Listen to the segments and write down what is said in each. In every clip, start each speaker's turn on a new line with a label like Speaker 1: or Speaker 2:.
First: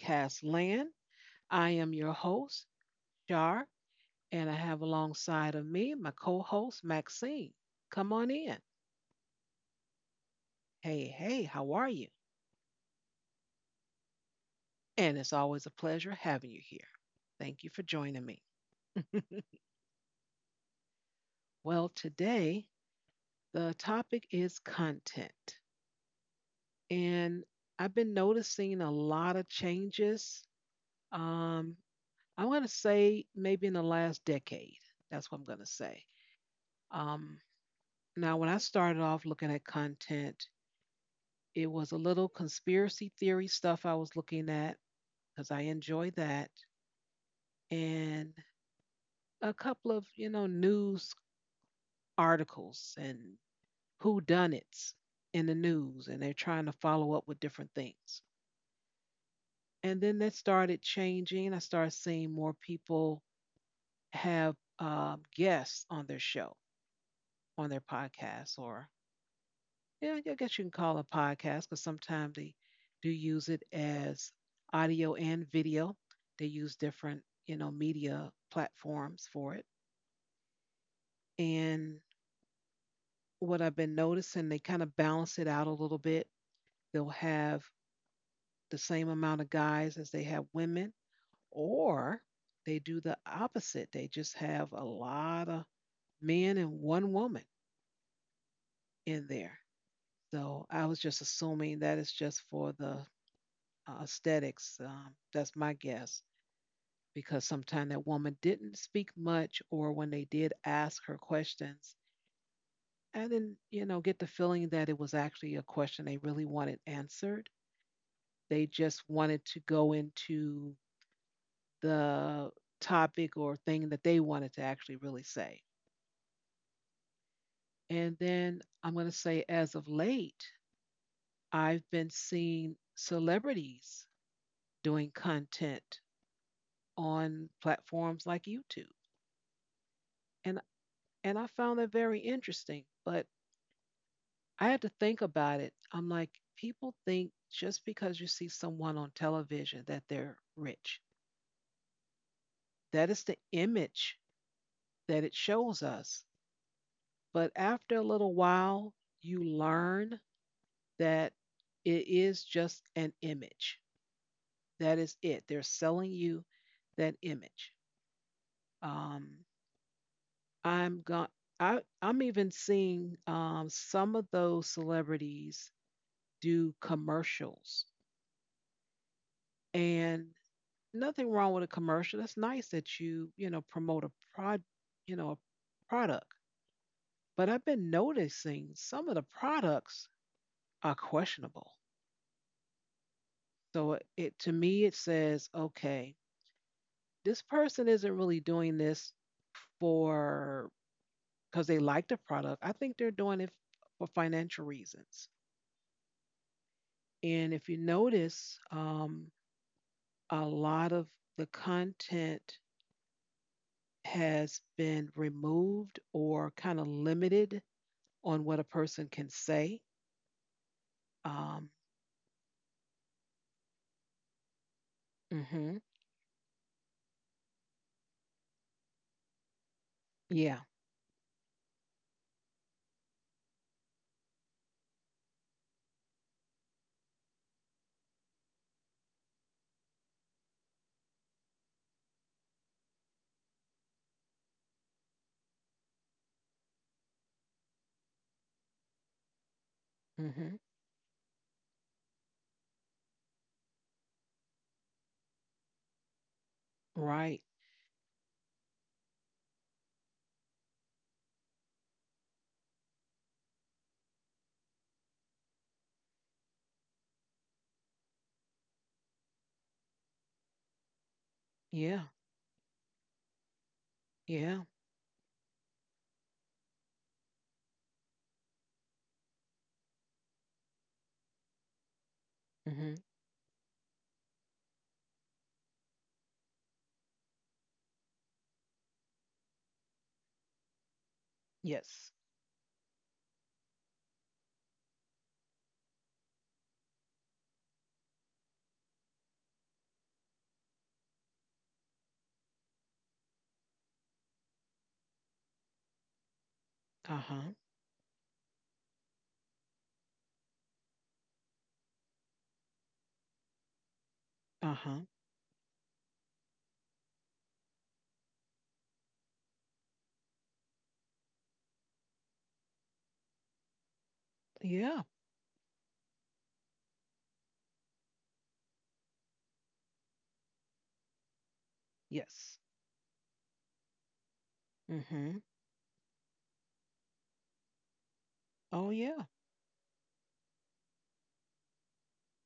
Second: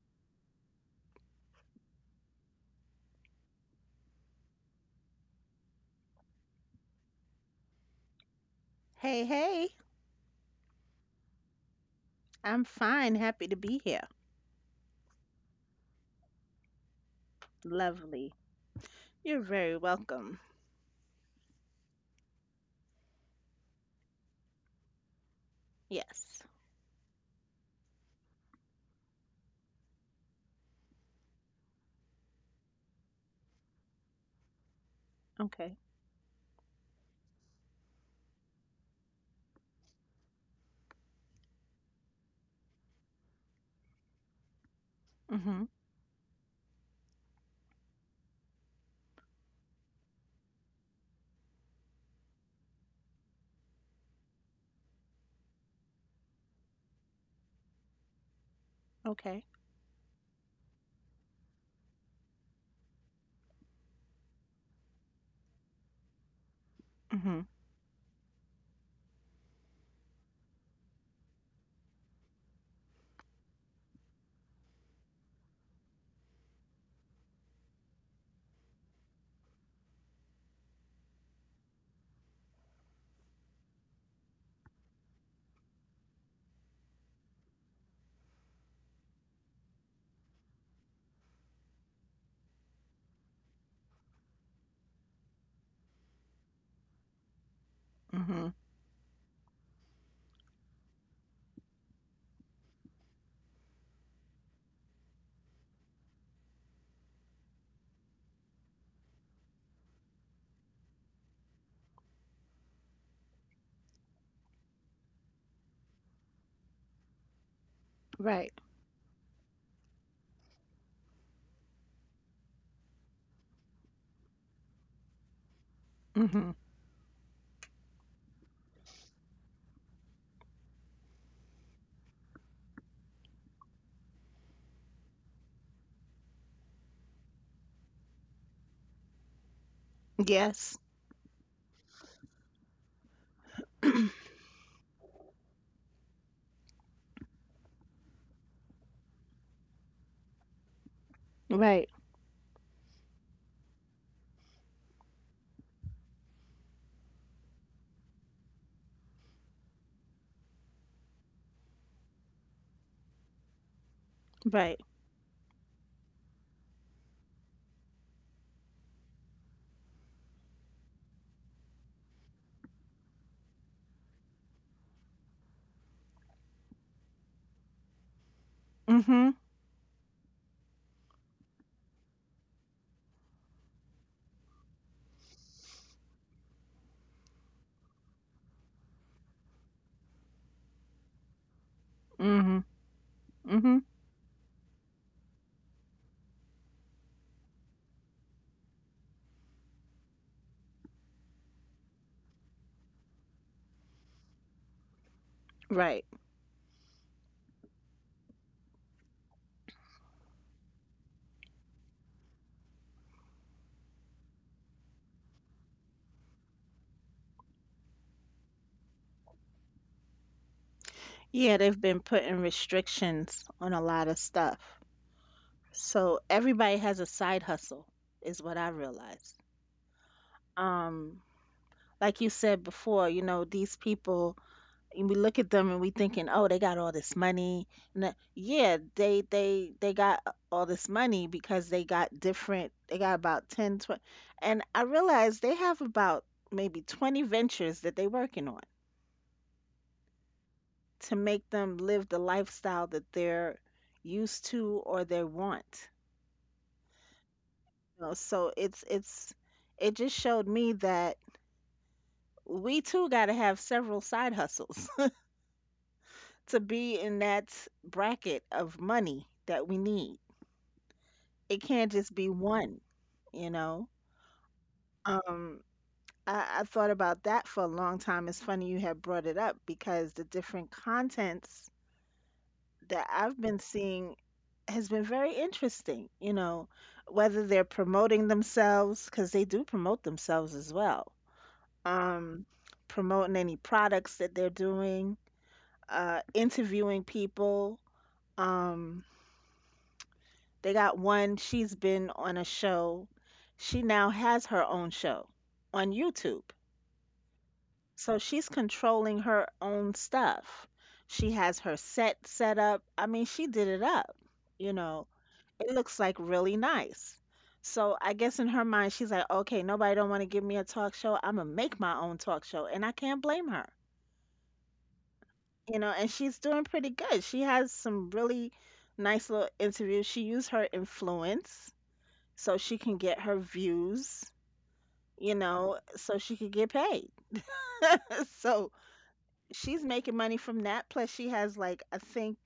Speaker 1: podcast land. I am your host, Jar, and I have alongside of me my co host, Maxine. Come on in.
Speaker 2: Hey, hey,
Speaker 1: Hey, hey, how are you?
Speaker 2: I'm fine. Happy to be here.
Speaker 1: And it's always a pleasure having you here. Thank you for joining
Speaker 2: Lovely.
Speaker 1: me.
Speaker 2: You're very welcome.
Speaker 1: Well, today the topic is content,
Speaker 2: Yes.
Speaker 1: and I've been noticing a lot of changes. Um, I'm going to say maybe in the last decade. That's what I'm going to
Speaker 2: Okay.
Speaker 1: say. Um, Now, when I started off looking at content, it was a little conspiracy theory stuff I was looking at because
Speaker 2: Mm-hmm.
Speaker 1: I enjoy that, and a couple of news articles and whodunits in the news, and they're trying to follow up with different things.
Speaker 2: Okay.
Speaker 1: And then that started changing. I started seeing more people have guests on their show,
Speaker 2: Mm-hmm.
Speaker 1: on their podcast, or yeah, I guess you can call a podcast because sometimes they do use it as audio and video. They use different, you know, media platforms for it. And what I've been noticing, they kind of balance it out a little bit. They'll have the same amount of guys as they have women, or they do the opposite. They just have a lot of men and one woman
Speaker 2: Mm-hmm.
Speaker 1: in there. So I was just assuming that it's just for the aesthetics. That's my guess, because sometimes that woman didn't speak much, or when they did ask her questions I didn't, you know, get the feeling that it was actually a question they really wanted answered.
Speaker 2: Right.
Speaker 1: They just wanted to go into the topic or thing that they wanted to actually really say.
Speaker 2: Mm-hmm.
Speaker 1: And then I'm going to say, as of late, I've been seeing celebrities doing content on platforms like YouTube. And,
Speaker 2: Yes.
Speaker 1: and I found that very interesting. But I had to think about it. I'm like, people think just because you see someone on television that they're rich.
Speaker 2: Right.
Speaker 1: That is the image that it shows us. But after a little while, you learn that it is just an image.
Speaker 2: Right.
Speaker 1: That is it. They're selling you that image. Um, I'm going. I'm even seeing some of those celebrities do commercials,
Speaker 2: Mm-hmm.
Speaker 1: and nothing wrong with a commercial. It's nice that you know, promote a prod, you know, a product. But I've been noticing some of the products are questionable.
Speaker 2: Mm-hmm. Mm-hmm.
Speaker 1: So it to me it says, okay, this person isn't really doing this for because they like the product. I think they're doing it for financial reasons.
Speaker 2: Right.
Speaker 1: And if you notice, a lot of the content has been removed or kind of limited on what a person can say.
Speaker 2: Yeah,
Speaker 1: Um,
Speaker 2: they've been putting restrictions on a lot of stuff.
Speaker 1: mhm.
Speaker 2: So everybody has a side hustle, is what I realized.
Speaker 1: Yeah.
Speaker 2: Um, like you said before, you know, these people. And we look at them and we thinking, oh, they got all this money. No, yeah, they got all this money because they got different. They got about 10, 20, and I realized they have about maybe 20 ventures that they're working on
Speaker 1: Mhm.
Speaker 2: to make them live the lifestyle that they're used to or they want.
Speaker 1: Right.
Speaker 2: You know, so it's it just showed me that we too got to have several side hustles to be in that bracket of money that we need. It can't
Speaker 1: Yeah.
Speaker 2: just be one, you know?
Speaker 1: Yeah.
Speaker 2: Um, I thought about that for a long time. It's funny you had brought it up because the different contents
Speaker 1: Mhm.
Speaker 2: that I've been seeing has been very interesting, you know, whether they're promoting themselves, because they do promote themselves as well,
Speaker 1: Yes.
Speaker 2: um, promoting any products that they're doing, interviewing people. um, They got one. She's been on a show. She now has her own show on YouTube.
Speaker 1: Uh-huh.
Speaker 2: So she's controlling her own stuff. She has her set up. I mean, she did it up. You
Speaker 1: Uh-huh.
Speaker 2: know, it looks like really nice. So I guess in her mind, she's like, okay, nobody don't want to give me a talk show. I'm gonna make my own talk show, and I can't blame her.
Speaker 1: Yeah.
Speaker 2: You know, and she's doing pretty good. She has some really nice little interviews. She used her influence so
Speaker 1: Yes.
Speaker 2: she can get her views, you
Speaker 1: Mhm.
Speaker 2: know, so she could get paid. So
Speaker 1: Oh yeah.
Speaker 2: she's making money from that. Plus, she has, like, I think,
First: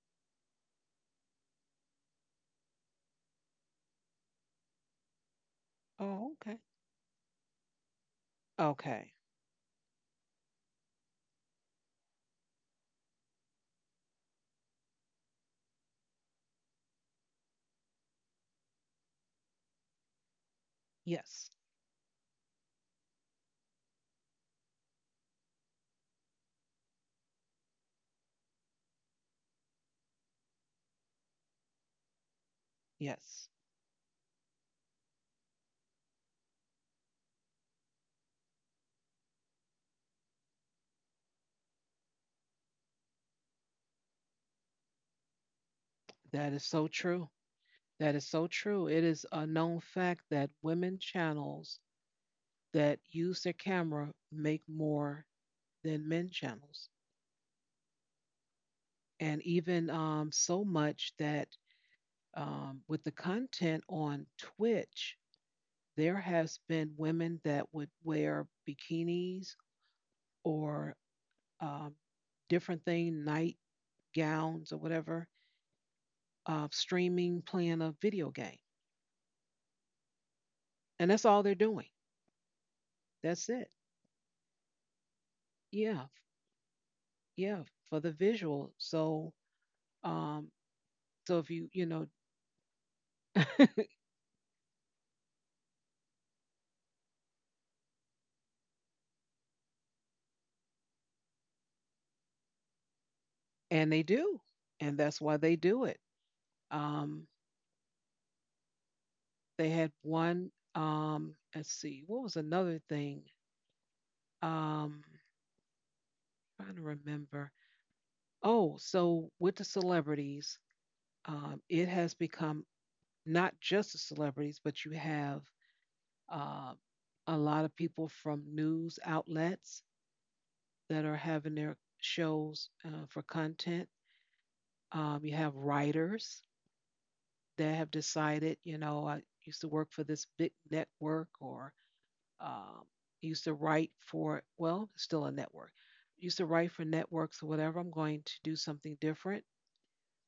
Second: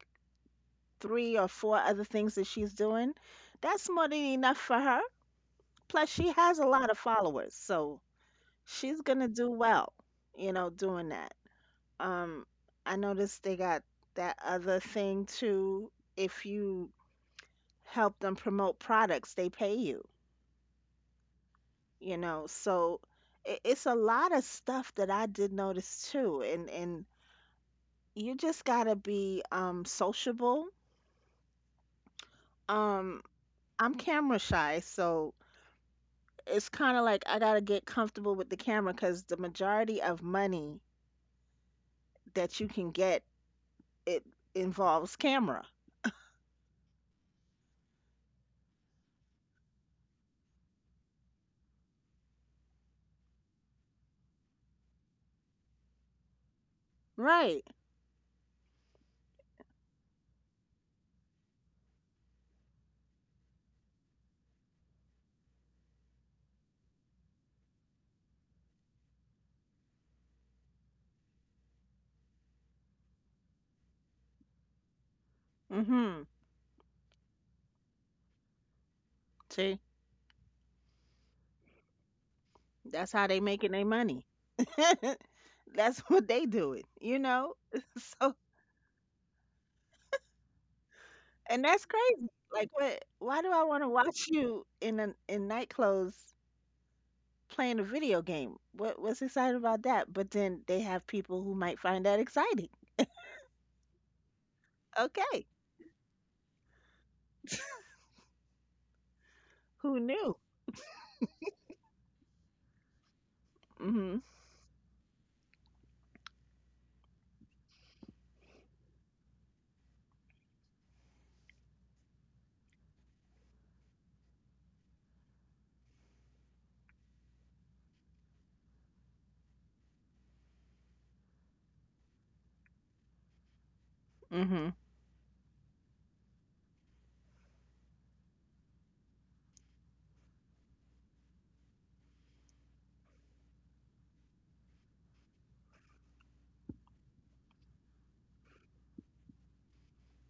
Speaker 2: three or four other things that she's doing. That's more than enough for her. Plus, she
Speaker 1: Oh,
Speaker 2: has
Speaker 1: okay.
Speaker 2: a lot of followers. So she's
Speaker 1: Okay.
Speaker 2: going to do well, you know, doing that. Um, I noticed they got that other thing too. If you help them promote products, they pay you.
Speaker 1: Yes.
Speaker 2: You know, so it's a lot of stuff that I did notice too. And you just gotta be sociable. um
Speaker 1: Yes.
Speaker 2: I'm camera shy, so it's kind of like I gotta get comfortable with the camera because the majority of money that you can get, it involves camera.
Speaker 1: That is so true. That is so true. It is a known fact that women channels that use their camera make more than men channels.
Speaker 2: Right.
Speaker 1: And even so much that with the content on Twitch, there has been women that would wear bikinis or um, different thing, night gowns or whatever,
Speaker 2: Mm-hmm.
Speaker 1: streaming, playing a video game,
Speaker 2: See,
Speaker 1: and that's all they're doing.
Speaker 2: that's how they
Speaker 1: That's
Speaker 2: making
Speaker 1: it.
Speaker 2: their money. That's
Speaker 1: Yeah,
Speaker 2: what they doing, you know.
Speaker 1: yeah, for the
Speaker 2: So.
Speaker 1: visual. So, um, so if
Speaker 2: And
Speaker 1: you
Speaker 2: that's
Speaker 1: you know,
Speaker 2: crazy. Like, what? Why do I want to watch you in in night clothes playing a video game? What's exciting about that? But then they have people who might find that exciting.
Speaker 1: and they do, and that's why
Speaker 2: Okay,
Speaker 1: they do it. Um, they had
Speaker 2: who knew?
Speaker 1: one. Let's see, what was another thing?
Speaker 2: Mhm.
Speaker 1: Um, trying to remember. Oh, so with the celebrities, it has become not just the celebrities, but you have uh, a lot of people from news outlets that are having their shows for content.
Speaker 2: Mhm.
Speaker 1: You have writers that have decided, you know, I used to work for this big network or um, used to write for, well, it's still a network, used to write for networks or whatever. I'm going to do something different.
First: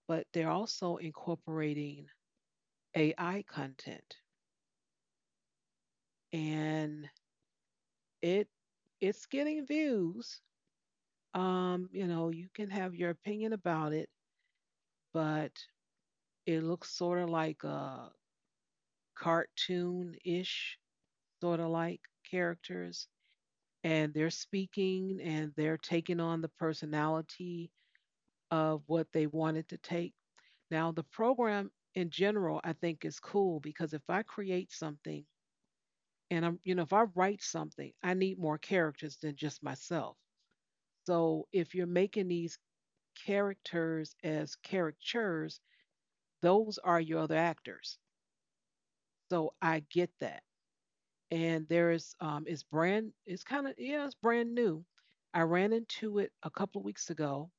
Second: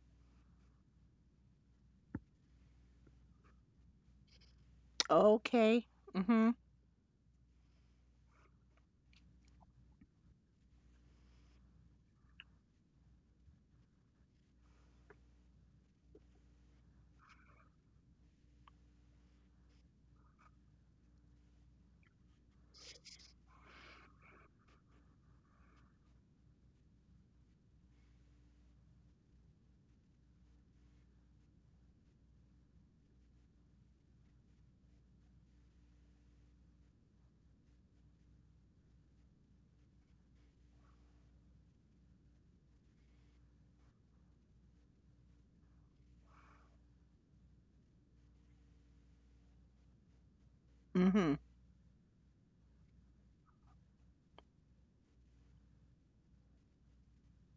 Speaker 1: But they're also incorporating AI content
Speaker 2: Okay. Mhm.
Speaker 1: and it it's getting views. You know, you can have your opinion about it, but it looks sort of like a cartoon-ish sort of like characters, and they're speaking and they're taking on the personality of what they wanted to take. Now the program in general I think is cool because if I create something. And I'm, you know, if I write something, I need more characters than just myself. So if you're making these characters as caricatures, those are your other actors. So I get that.
Speaker 2: Mhm.
Speaker 1: And there is, it's brand, it's kind of, yeah, it's brand new. I ran into it a couple of weeks ago,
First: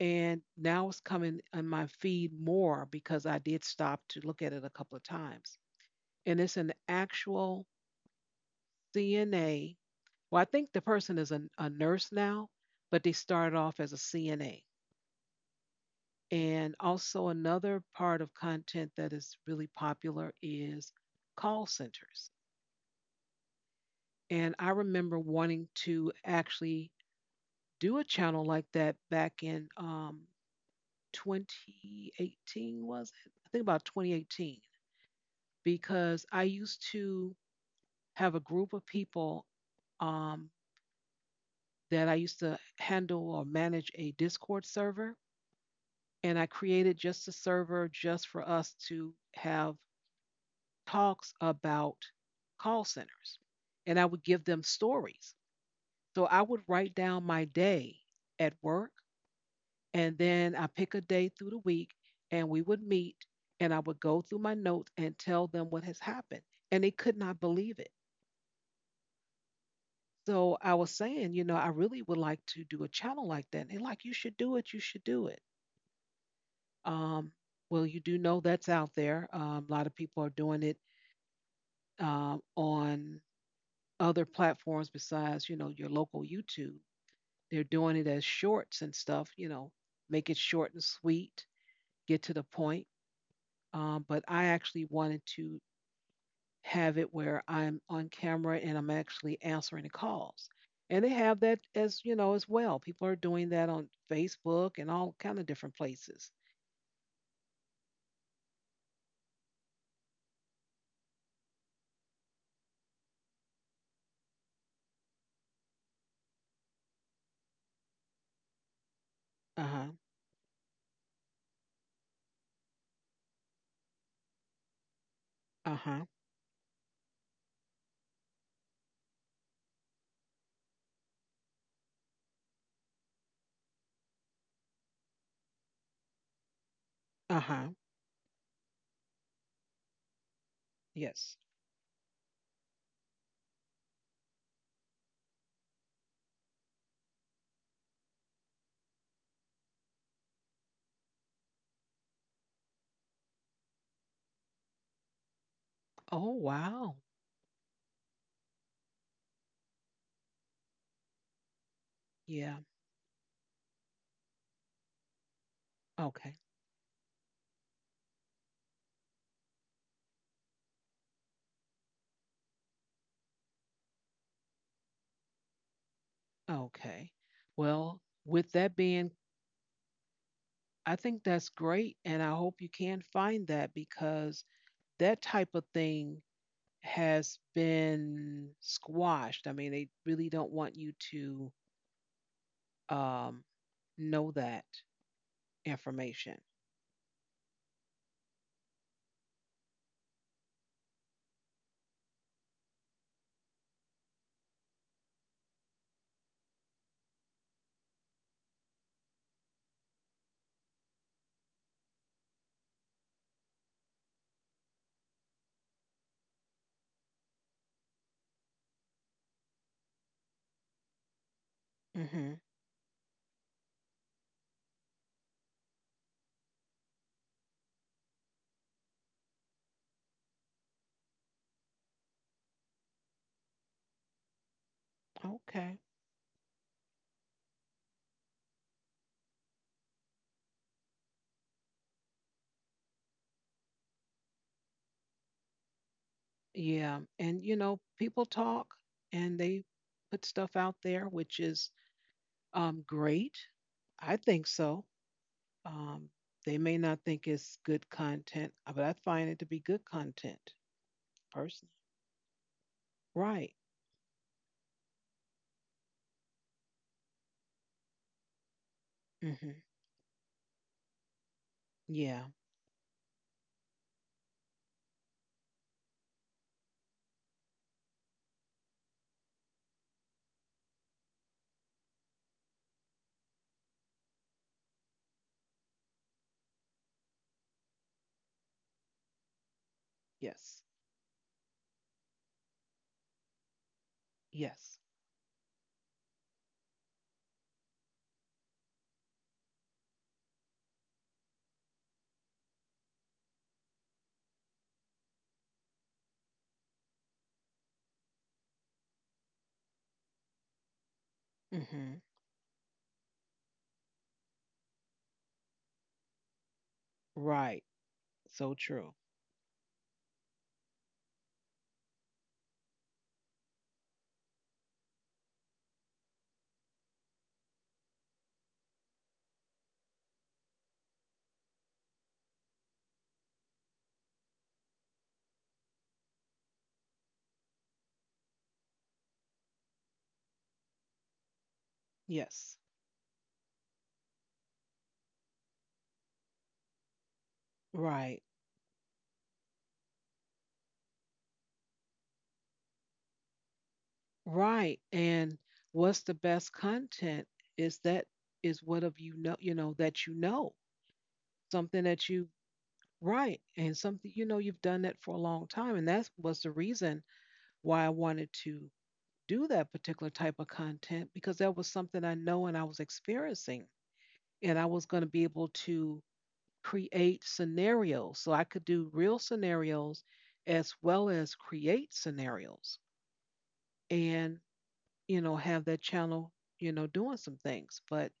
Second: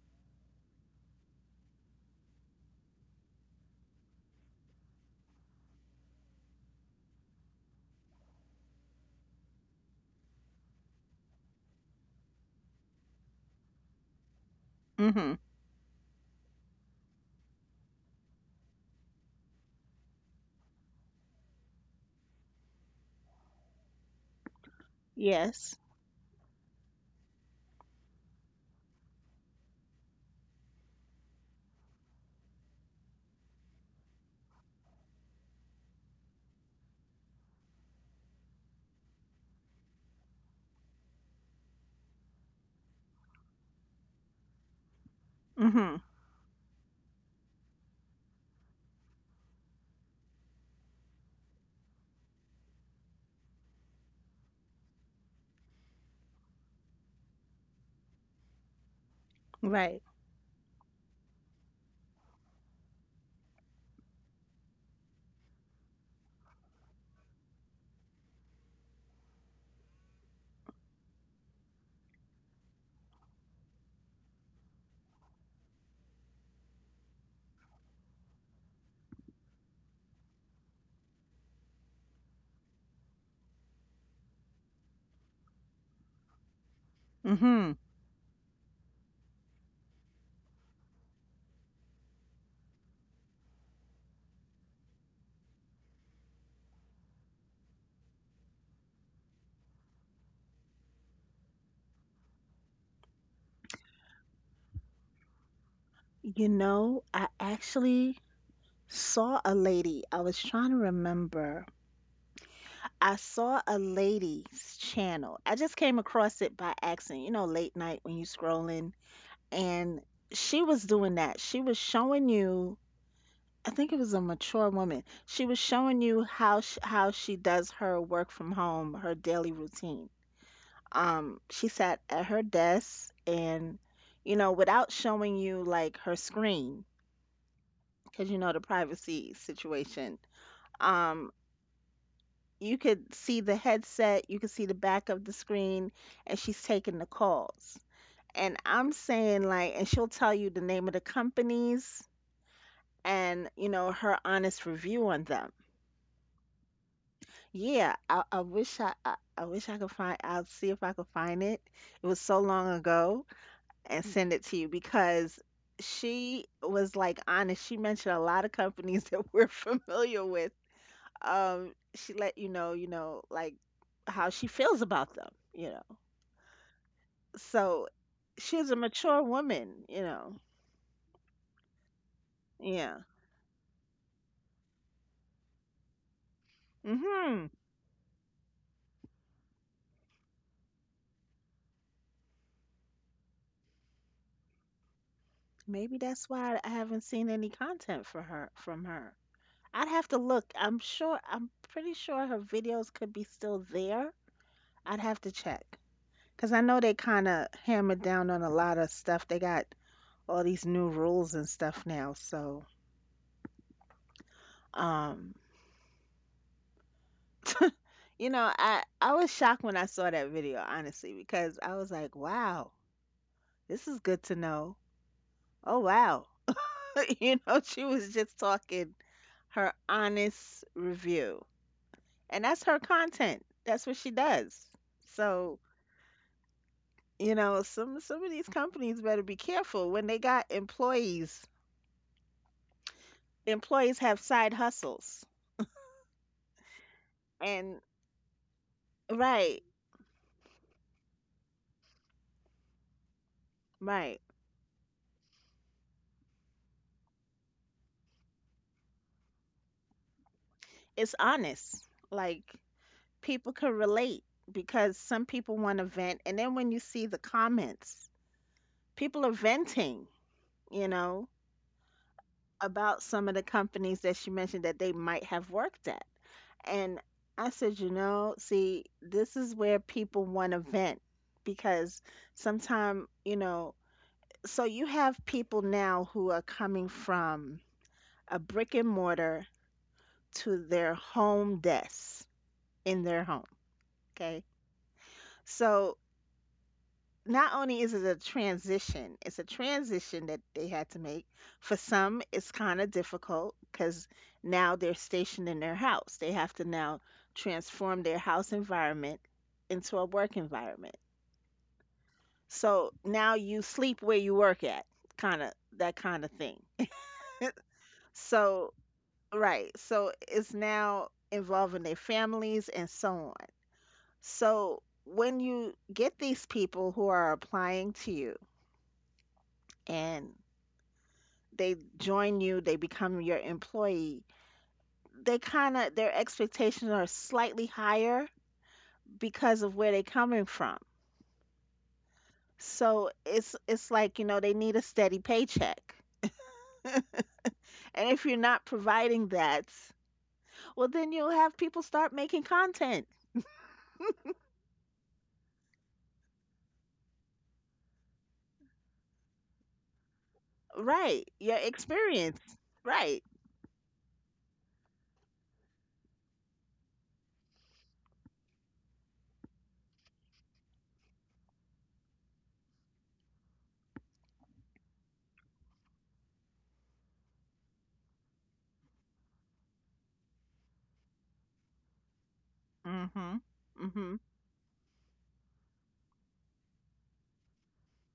Speaker 1: and now it's coming on my feed more because I did stop to look at it a couple of times. And it's an actual CNA. Well, I think the person is a nurse now, but they started off as a CNA.
Speaker 2: Mhm.
Speaker 1: And also, another part of content that is really popular is call centers. And I remember wanting
Speaker 2: Yes.
Speaker 1: to actually do a channel like that back in 2018, was it? I think about 2018, because I used to have a group of people um, that I used to handle or manage a Discord server,
Speaker 2: Mhm.
Speaker 1: and I created just a server just for us to have talks about call centers. And I would give them stories. So I would write down my day at work,
Speaker 2: Right.
Speaker 1: and then I pick a day through the week, and we would meet, and I would go through my notes and tell them what has happened. And they could not believe it. So I was saying, you know, I really would like to do a channel like that. And they're like, you should do it. You should do it. Um, well, you do know that's out there. A lot of people are doing it on other platforms besides you know your local YouTube. They're
Speaker 2: Mhm.
Speaker 1: doing it as shorts and stuff. You know, make it short and sweet, get to the point. But I actually wanted to have it where I'm on camera and I'm actually answering the calls. And they have that as you know as well. People are doing that on Facebook and all kind of different places.
Speaker 2: You know, I actually saw a lady. I was trying to remember. I saw a lady's channel. I just came across it by accident, you know, late night when you scrolling.
Speaker 1: Uh huh.
Speaker 2: And she was doing that. She was showing you, I think it was a mature woman. She was
Speaker 1: Uh huh.
Speaker 2: showing you how sh how she does her work from home, her daily routine. She sat at her desk and, you know, without showing you, like, her screen,
Speaker 1: Uh huh.
Speaker 2: because you know the privacy situation. Um,
Speaker 1: Yes.
Speaker 2: you could see the headset, you could see the back of the screen, and she's taking the calls. And I'm saying, like, and she'll tell you the name of the companies and, you know, her honest review on them.
Speaker 1: Oh wow.
Speaker 2: Yeah, I wish I wish I could find, I'll see if I could find it. It was so
Speaker 1: Yeah.
Speaker 2: long ago and send it to you because
Speaker 1: Okay.
Speaker 2: she was, like, honest. She mentioned a lot of companies that we're familiar with. She let you know, like, how she feels about them, you.
Speaker 1: Okay.
Speaker 2: So
Speaker 1: Well, with
Speaker 2: she's
Speaker 1: that
Speaker 2: a
Speaker 1: being
Speaker 2: mature woman, you know.
Speaker 1: I think that's great. And I hope you
Speaker 2: Yeah.
Speaker 1: can find that because that type of thing has
Speaker 2: Mhm.
Speaker 1: been squashed. I mean, they really don't want you to um, know that
Speaker 2: Maybe that's
Speaker 1: information.
Speaker 2: why I haven't seen any content for her from her. I'd have to look. I'm sure, I'm pretty sure her videos could be still there. I'd have to check. 'Cause I know they kind of hammered down on a lot of stuff. They got all these new rules and stuff now. So, um, you know, I was shocked when I saw that video, honestly, because I was like,
Speaker 1: Hmm.
Speaker 2: "Wow, this is good to know." Oh, wow. You know, she was just talking her honest review. And that's her content. That's what she does. So,
Speaker 1: Okay.
Speaker 2: you know, some of these companies better be careful when they got employees. Employees have side hustles.
Speaker 1: Yeah, and you
Speaker 2: And
Speaker 1: know, people talk and
Speaker 2: right,
Speaker 1: they put stuff out there, which is great. I
Speaker 2: right.
Speaker 1: think so. Um, they may not think it's good content, but I find it to be good content
Speaker 2: It's
Speaker 1: personally.
Speaker 2: honest. Like,
Speaker 1: Right.
Speaker 2: people can relate because some people want to vent and then when you see the comments, people are
Speaker 1: Hmm.
Speaker 2: venting, you know.
Speaker 1: Yeah.
Speaker 2: About some of the companies that she mentioned that they might have worked at. And I said, you know, see, this is where people want to vent because sometimes, you know, so you have people now who are coming from a brick and mortar
Speaker 1: Yes.
Speaker 2: to their home desks in their home. Okay.
Speaker 1: Yes.
Speaker 2: So not only is it a transition, it's a transition that they had to make. For some, it's kind of difficult because now they're stationed in their house. They have to now transform their house environment into a work environment.
Speaker 1: Hmm.
Speaker 2: So now you sleep where you work at, kind of, that kind of thing.
Speaker 1: Right. So
Speaker 2: So,
Speaker 1: true.
Speaker 2: right. So it's now involving their families and so on. So when you get these people who are applying to you, and they join you, they become your employee. They kind of, their expectations are slightly higher because of where they're coming from.
Speaker 1: Yes.
Speaker 2: So it's like, you know, they need a steady paycheck. And
Speaker 1: Right.
Speaker 2: if you're not providing that, well then you'll have people start making content.
Speaker 1: Right. And what's the best content is that is what of you know, that you know,
Speaker 2: Right. Your
Speaker 1: something that you
Speaker 2: experience. Right.
Speaker 1: right, and something you know you've done that for a long time, and that was the reason why I wanted to do that particular type of content because that was something I know and I was experiencing, and I was going to be able to create scenarios so I could do real scenarios as well as create scenarios
Speaker 2: Mhm. Mhm.
Speaker 1: and you know have that channel you know doing some things, but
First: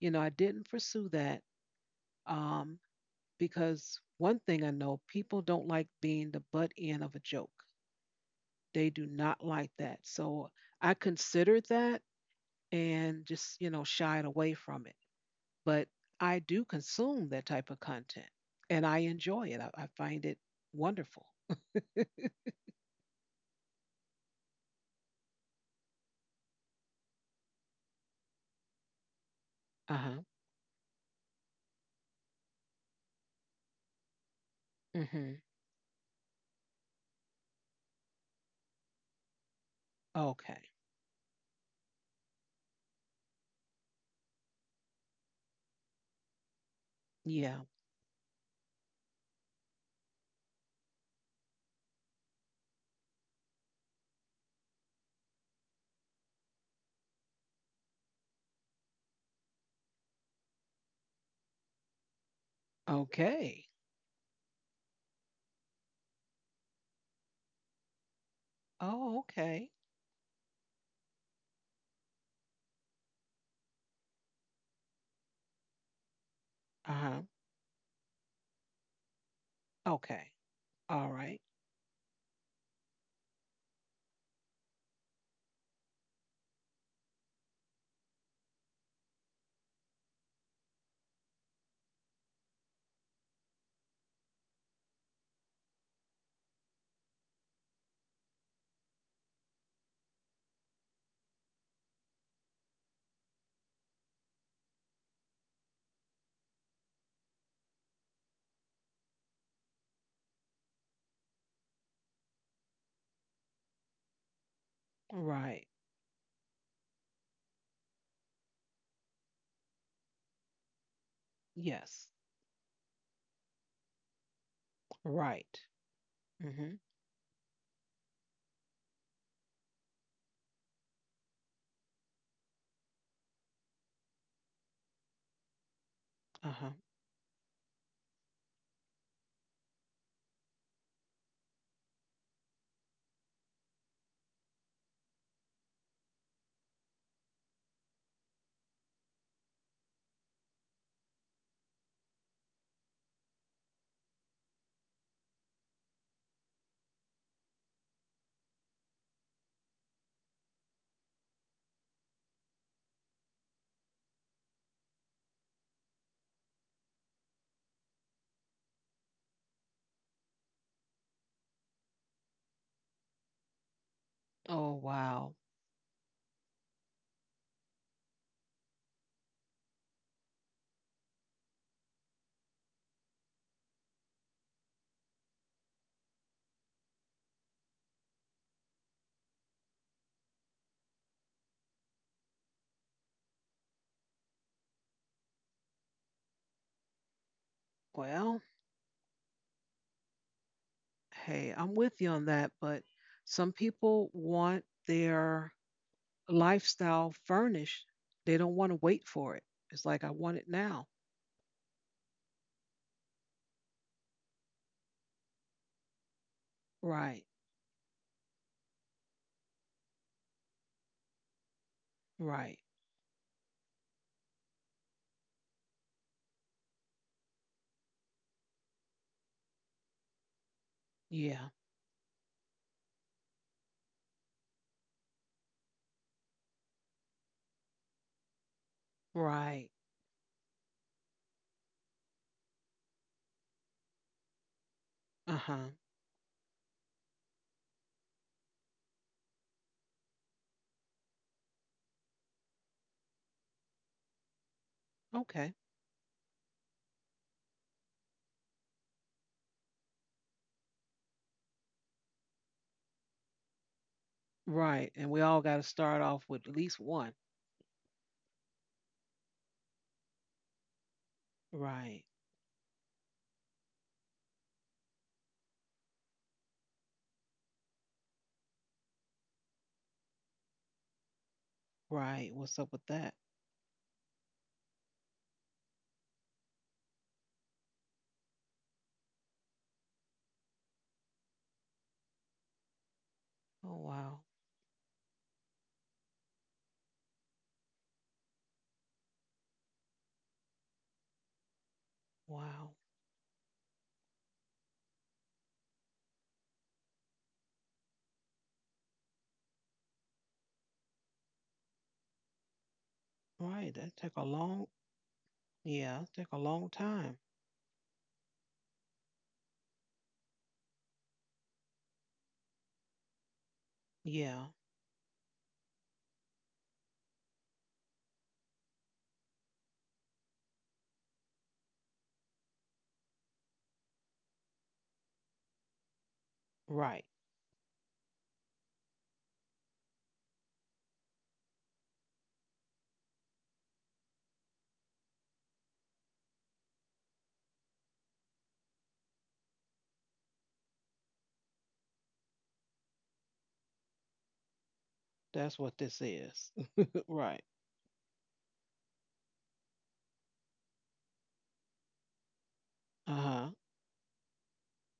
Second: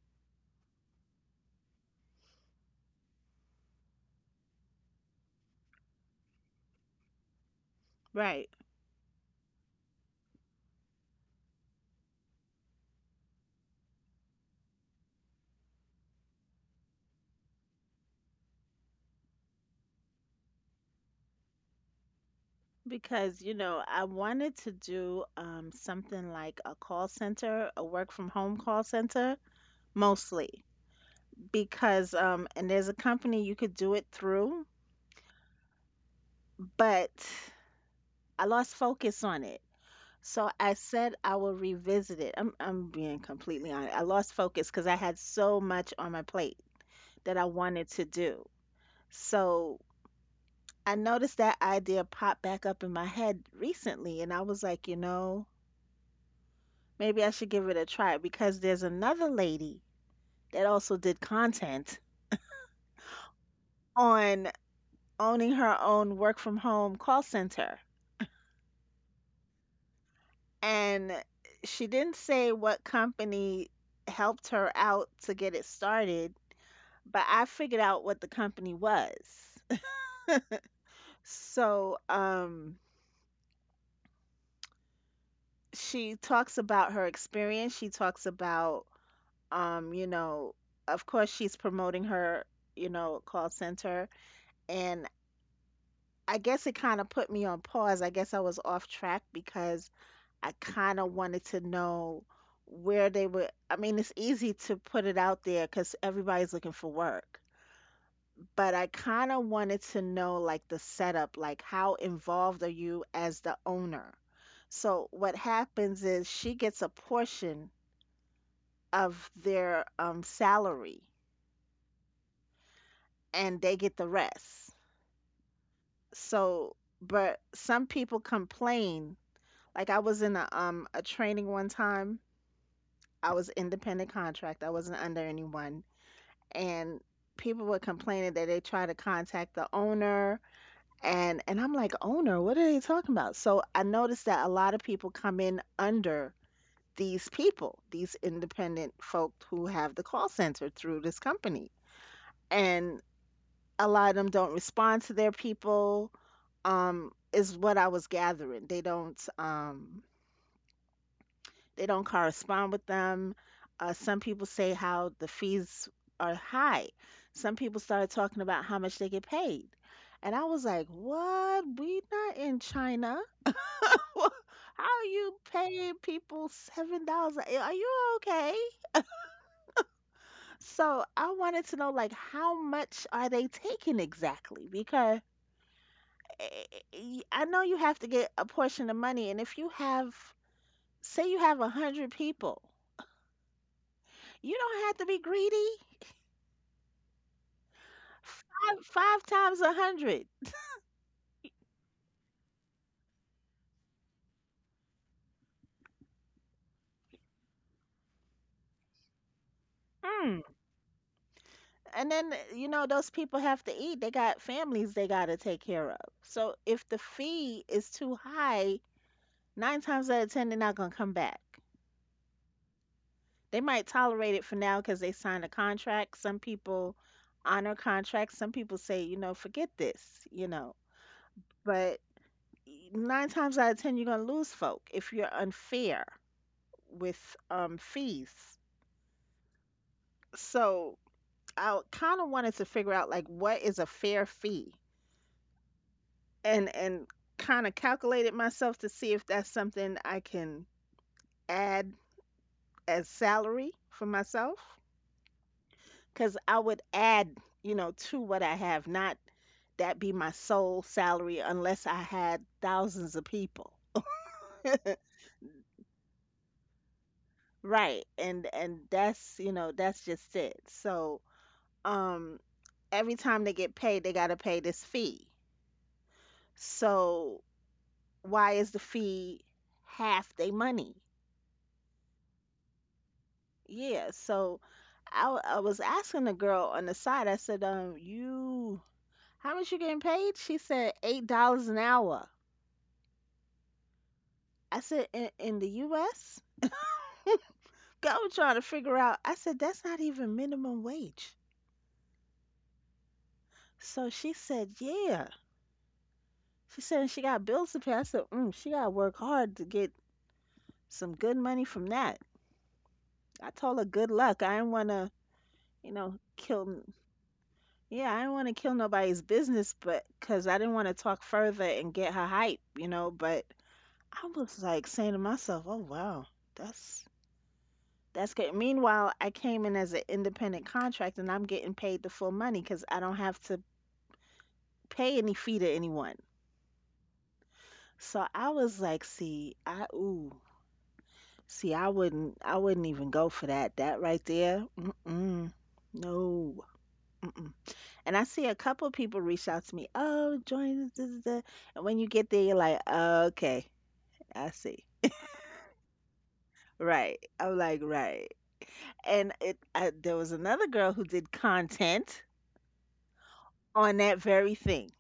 Speaker 1: you know I didn't pursue that um, because one thing I know, people don't like being the butt end of a joke.
Speaker 2: Right.
Speaker 1: They do not like that. So I considered that and just, you know, shied away from it. But I do consume that type of content, and I enjoy it. I find it wonderful.
Speaker 2: Because, you know, I wanted to do something like a call center, a work from home call center
Speaker 1: Uh huh.
Speaker 2: mostly because and there's a company you could do it through,
Speaker 1: Mm-hmm.
Speaker 2: but I lost focus on it. So
Speaker 1: Okay.
Speaker 2: I said I will revisit it. I'm being completely honest. I lost focus because I had so much on my plate that I
Speaker 1: Yeah.
Speaker 2: wanted to do. So I noticed that idea pop back up in my head recently and I was like, you know, maybe I should give it a try because there's another lady that also did content
Speaker 1: Okay.
Speaker 2: on owning her own work from home call center
Speaker 1: Oh, okay.
Speaker 2: and she didn't say what company helped her out to get it started,
Speaker 1: Uh huh.
Speaker 2: but I figured out what the company was.
Speaker 1: Okay. All right.
Speaker 2: So, she talks about her experience. She talks about, you know, of course, she's promoting her, you know, call center. And I guess it kind of put me on pause. I guess I was off track because I kind of wanted to know where they were. I mean, it's easy to put it out there because everybody's looking for work, but I kind of wanted to know, like, the setup, like, how involved are you as the owner? So what
Speaker 1: Right.
Speaker 2: happens is she gets a portion of their salary
Speaker 1: Yes.
Speaker 2: and they get the rest.
Speaker 1: Right. Mm-hmm.
Speaker 2: So, but some people complain. Like, I was in a training one time. I was independent contract. I wasn't under anyone
Speaker 1: Uh huh.
Speaker 2: and people were complaining that they tried to contact the owner and I'm like, "Owner, what are they talking about?" So I noticed that a lot of people come in under these people, these independent folk who have the call center through this company. And a lot of them don't respond to their people is what I was gathering. They don't correspond with them. Some people say how the fees are high. Some people started talking about how much they get paid. And I was like, what? We not in China.
Speaker 1: Oh,
Speaker 2: How are you
Speaker 1: wow.
Speaker 2: paying people $7? Are you okay? So I wanted to know, like, how much are they taking exactly? Because I know you have to get a portion of money, and if you have, say, you have 100 people, you don't have to be greedy.
Speaker 1: Well,
Speaker 2: 5, 5 times 100.
Speaker 1: hey, I'm with you on that, but some people want their lifestyle furnished, they don't want to wait for it. It's like I want
Speaker 2: Hmm.
Speaker 1: it now.
Speaker 2: And then, you know, those people have to eat. They got families they got to take care of. So if the
Speaker 1: Right.
Speaker 2: fee is too high, nine times out of 10, they're not going to come back.
Speaker 1: Right.
Speaker 2: They might tolerate it for now because they signed a contract. Some people honor contracts. Some people say, you know, forget this, you know.
Speaker 1: Yeah.
Speaker 2: But nine times out of 10, you're going to lose folk if you're unfair with fees.
Speaker 1: Right.
Speaker 2: So I kind of wanted to figure out like what is a fair fee
Speaker 1: Uh-huh.
Speaker 2: and kind of calculated myself to see if that's something I can add as salary for myself
Speaker 1: Okay.
Speaker 2: cuz I would add, to what I have, not that be my sole salary unless I had thousands of people.
Speaker 1: Right. And we all got to start off with at least one.
Speaker 2: Right. And that's, that's just it. So,
Speaker 1: Right.
Speaker 2: um every time they get paid, they got to pay this fee. So, why is the fee half their money?
Speaker 1: Right. What's up with that?
Speaker 2: Yeah, so I was asking the girl on the side. I said, you, how much you getting paid? She said $8 an hour.
Speaker 1: Oh wow.
Speaker 2: I said, in the U.S. Go trying to figure out. I said, that's not even minimum wage.
Speaker 1: Wow.
Speaker 2: So she said, yeah. She said she got bills to pay. I said, mm, she gotta work hard to get some good money from that. I
Speaker 1: Right.
Speaker 2: told her
Speaker 1: That
Speaker 2: good
Speaker 1: took a
Speaker 2: luck. I
Speaker 1: long
Speaker 2: didn't wanna,
Speaker 1: yeah, it took a long
Speaker 2: kill.
Speaker 1: time.
Speaker 2: Yeah, I didn't want to kill nobody's business, but because I didn't want to talk further and get her hype, But I
Speaker 1: Yeah.
Speaker 2: was like saying to myself, "Oh wow, that's that's good." Meanwhile, I came in as an independent contractor, and I'm getting paid the full money because I don't have to pay any fee to anyone.
Speaker 1: Right.
Speaker 2: So I was like, "See, I ooh, see, I wouldn't even go for that. That right there, mm-mm, no." And I see a couple people reach out to me, oh, join us, da, da, da." And when you get there, you're like, okay, I see.
Speaker 1: That's what this is.
Speaker 2: Right.
Speaker 1: Right.
Speaker 2: I'm like, right. And there was another girl who did content
Speaker 1: Uh-huh.
Speaker 2: on that very thing,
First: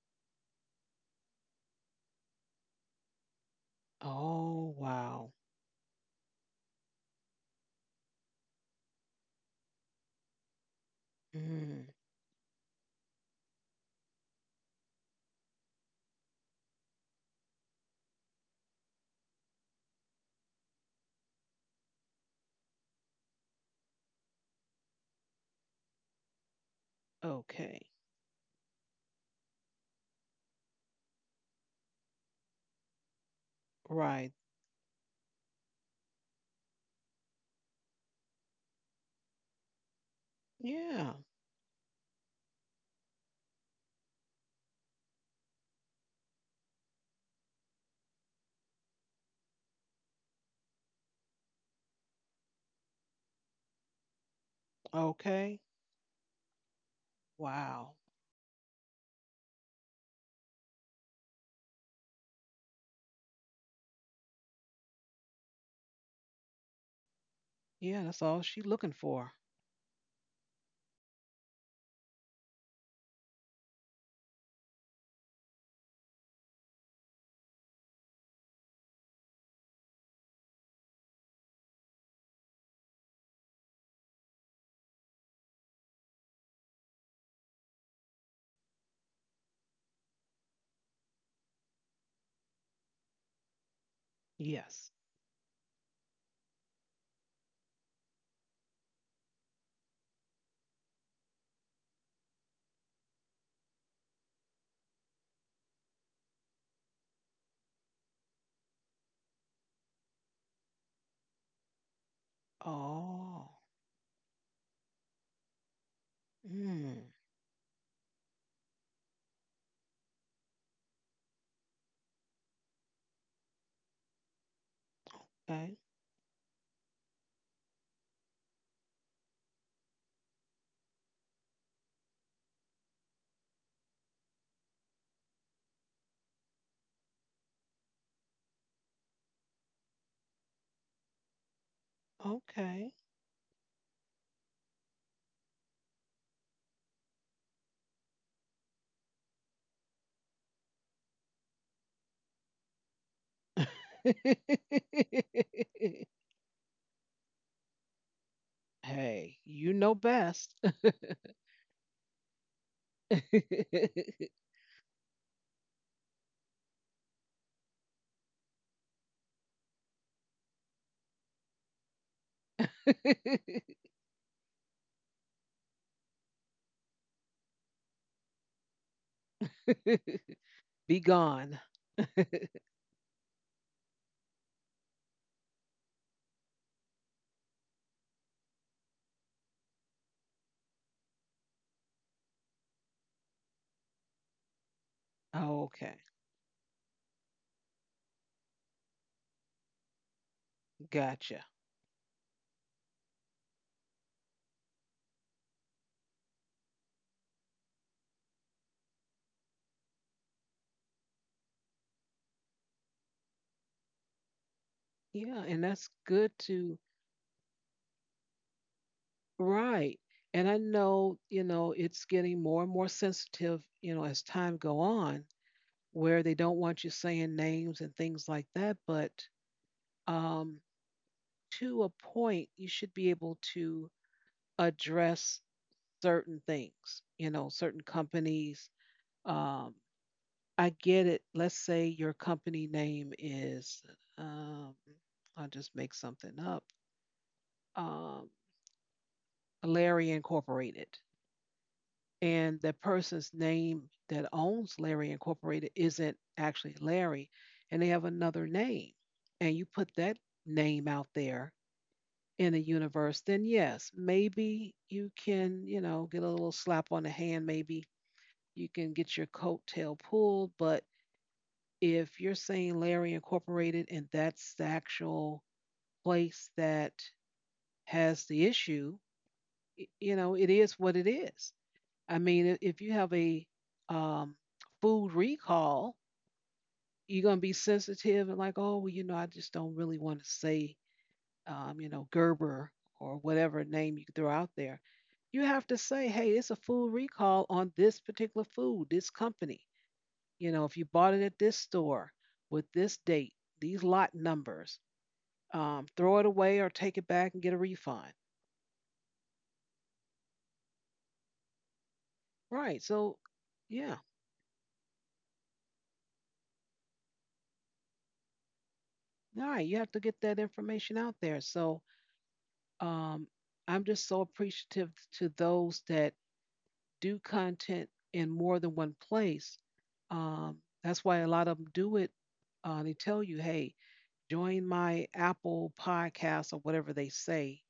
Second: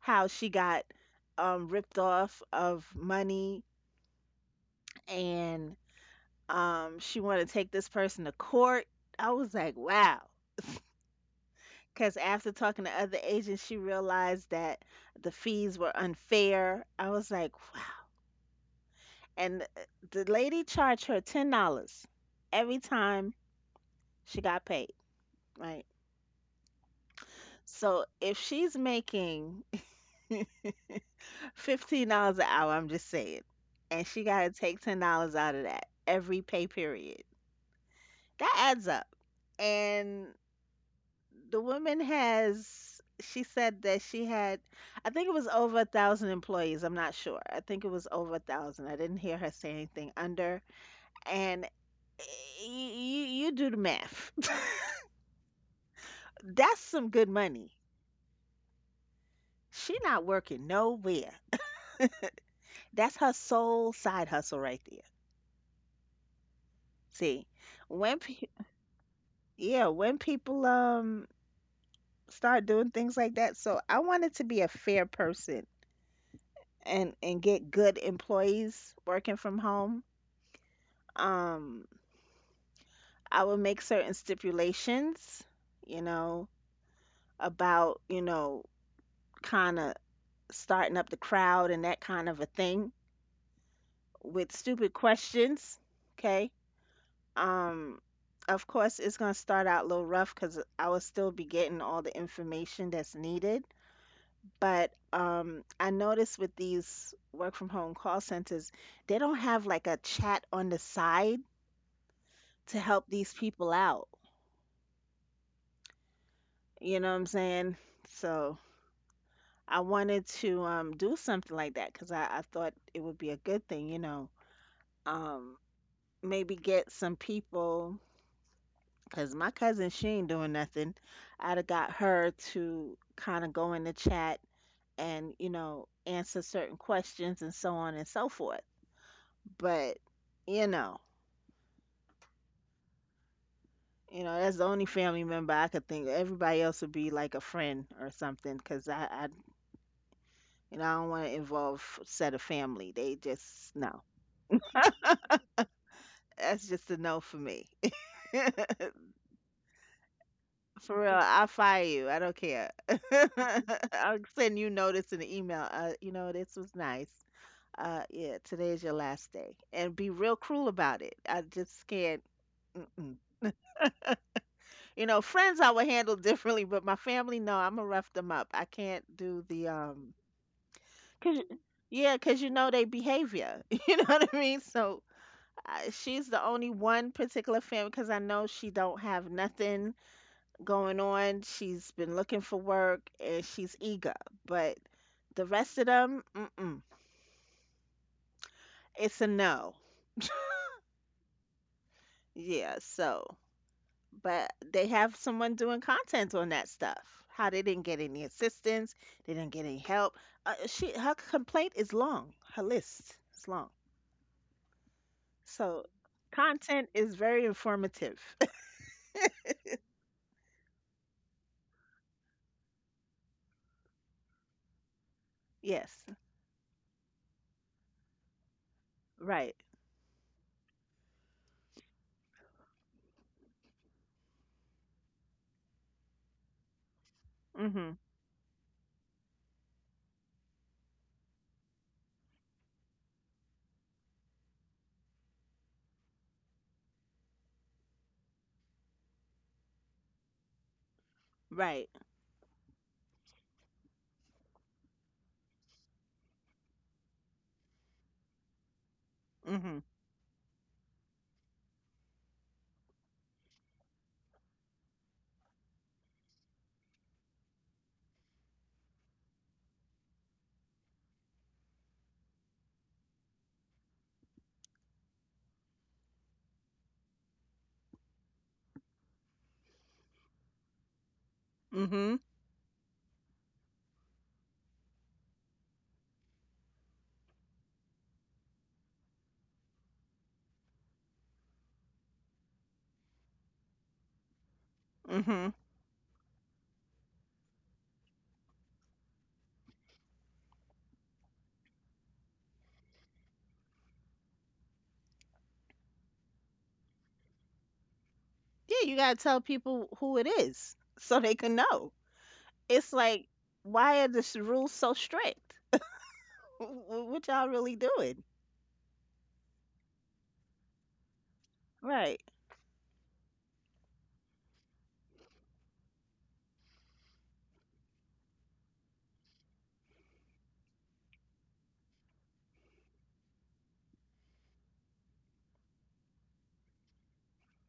Speaker 2: how she got ripped off of money
Speaker 1: Oh wow.
Speaker 2: and she wanted to take this person to court. I was like, wow.
Speaker 1: Mm.
Speaker 2: Because after talking to other agents, she realized that the fees were unfair. I was like, and the lady charged her $10 every time she got paid. Right.
Speaker 1: Okay.
Speaker 2: So if she's making $15 an hour, I'm just saying, and she
Speaker 1: Right.
Speaker 2: got to take $10 out of that every pay period, that adds up. And
Speaker 1: Yeah.
Speaker 2: the woman has, she said that she had, I think it was over a thousand employees. I'm not sure. I think it was over a thousand. I didn't hear her say anything under. And eh, you do the math.
Speaker 1: Okay.
Speaker 2: That's some good money.
Speaker 1: Wow.
Speaker 2: She not working nowhere. That's her sole side hustle right there. See,
Speaker 1: Yeah,
Speaker 2: when
Speaker 1: that's all
Speaker 2: pe-
Speaker 1: she looking for.
Speaker 2: yeah, when people start doing things like that, so I wanted to be a fair person and get good employees working from home. Um, I would make certain stipulations, you know, about kind of starting up the crowd and that kind of a thing with stupid
Speaker 1: Yes.
Speaker 2: questions. Okay. um of course it's going to start out a little rough because I will still be getting all the information that's needed, but I noticed with these work from home call centers they don't have like a chat on the side to help these
Speaker 1: Oh.
Speaker 2: people out, you
Speaker 1: Mm.
Speaker 2: know what I'm saying? So I wanted to do something like that because I thought it would be a good thing, um
Speaker 1: Okay.
Speaker 2: maybe get some people. Cause my cousin, she ain't doing nothing. I'd have got her to kind of go in the chat and, answer certain questions and so on and so forth. But, you know,
Speaker 1: Okay.
Speaker 2: that's the only family member I could think of. Everybody else would be like a friend or something. Cause I don't want to involve set of family. They just no. That's just a no for me.
Speaker 1: Hey, you know best.
Speaker 2: For real, I'll fire you. I don't care. I'll send you notice in the email. You know, this was nice. Uh, yeah, today is your last day and be real cruel about it, I just can't. Mm-mm. You know, friends I would handle differently, but my family no, I'm gonna rough them up. I can't do the
Speaker 1: Be
Speaker 2: cause,
Speaker 1: gone.
Speaker 2: yeah, cause you know their behavior you know what I mean? So she's the only one particular family because I know she don't have nothing going on, she's been looking for work and she's eager, but the rest of
Speaker 1: Okay.
Speaker 2: them mm-mm, it's a no.
Speaker 1: Gotcha.
Speaker 2: Yeah, so but they have someone doing content on that stuff. How they didn't get any assistance, they didn't get any help. She her complaint is long. Her list is long.
Speaker 1: Yeah, and
Speaker 2: So
Speaker 1: that's good to
Speaker 2: content is very informative.
Speaker 1: right. And I know, you know, it's getting more and more sensitive, you know, as time go on,
Speaker 2: Yes.
Speaker 1: where they don't want you saying names and things like that, but
Speaker 2: Right.
Speaker 1: um, to a point, you should be able to address certain things, you know, certain
Speaker 2: Mhm.
Speaker 1: companies. Um, I get it. Let's say your company name is, um, I'll just make something up, um, Larry Incorporated.
Speaker 2: Right.
Speaker 1: And the person's name that owns Larry Incorporated isn't actually Larry, and they have another name. And you
Speaker 2: Mhm.
Speaker 1: put that name out there in the universe, then yes, maybe you can, you know, get a little slap on the hand. Maybe you can get your coattail pulled. But if you're saying Larry Incorporated and that's the actual place that has the issue, you know, it is what it is.
Speaker 2: Mhm.
Speaker 1: I mean, if you have a um, food recall, you're going to be sensitive and like, oh, well, you know, I just don't really want to say you know, Gerber or whatever name you throw out there. You
Speaker 2: Mhm.
Speaker 1: have to say, hey, it's a full recall on this particular food, this company. You know, if you bought it at this store with this date, these lot numbers, throw it away or take it back and get a refund.
Speaker 2: Yeah, you gotta tell people who it is so they can know.
Speaker 1: Right.
Speaker 2: It's
Speaker 1: So,
Speaker 2: like,
Speaker 1: yeah.
Speaker 2: why are the s- rules so strict? What y'all really doing?
Speaker 1: All right. You have to get that information out there. So,
Speaker 2: Right.
Speaker 1: um, I'm just so appreciative to those that do content in more than one place. Um, that's why a lot of them do it. They tell you, hey, join my Apple podcast or whatever they say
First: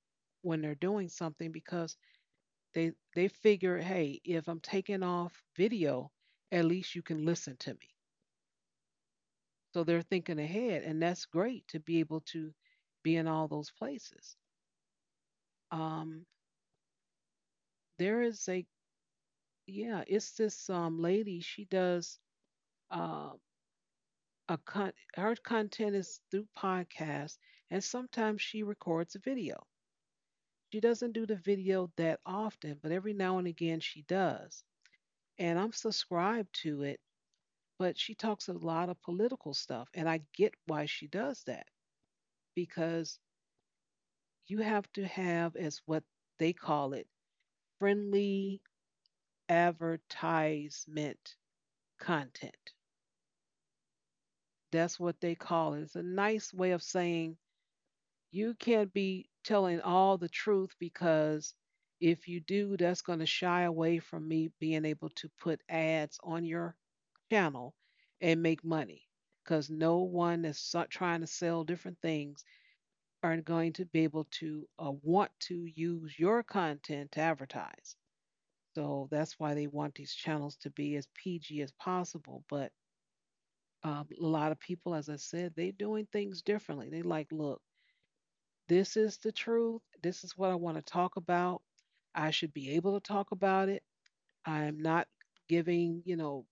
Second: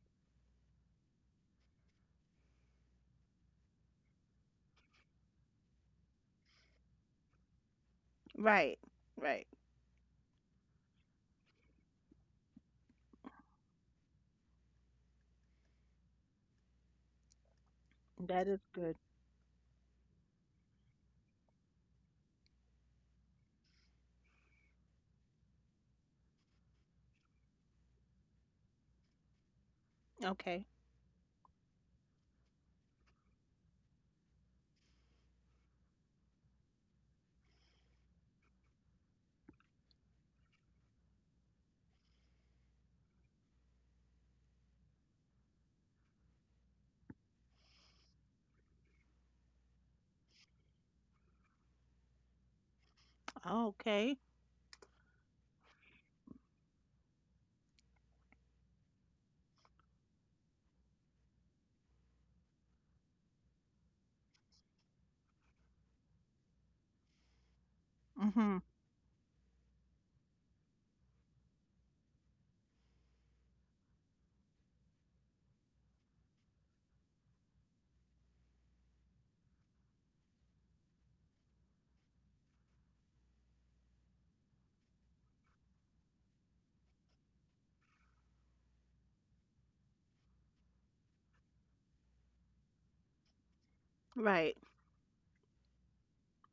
Speaker 1: when they're doing something because they figure, hey, if I'm taking off video, at least you can listen to me.
Speaker 2: Right. Right.
Speaker 1: So they're thinking ahead, and that's great to be able to be in all those places. Um, there
Speaker 2: That
Speaker 1: is
Speaker 2: is
Speaker 1: a
Speaker 2: good.
Speaker 1: yeah, it's this lady. She does uh, her content is through podcasts, and sometimes she records a video.
Speaker 2: Okay.
Speaker 1: She doesn't do the video that often, but every now and again she does. And I'm subscribed to it, but she talks a lot of political stuff, and I get why she does that because you have to have, as what they call it, friendly advertisement content.
Speaker 2: Oh, okay.
Speaker 1: That's what they call it. It's a nice way of saying you can't be telling all the truth because if you do, that's going to shy away from me being able to put ads on your channel and
Speaker 2: Mhm.
Speaker 1: make money. Because no one that's trying to sell different things are going to be able to want to use your content to advertise. So that's why they want these channels to be as PG as possible. But a lot of people, as I said, they're doing things differently. They like, look, this is the truth. This is what I want to talk about. I should be able to talk about it.
Speaker 2: Right.
Speaker 1: I am not giving, you know,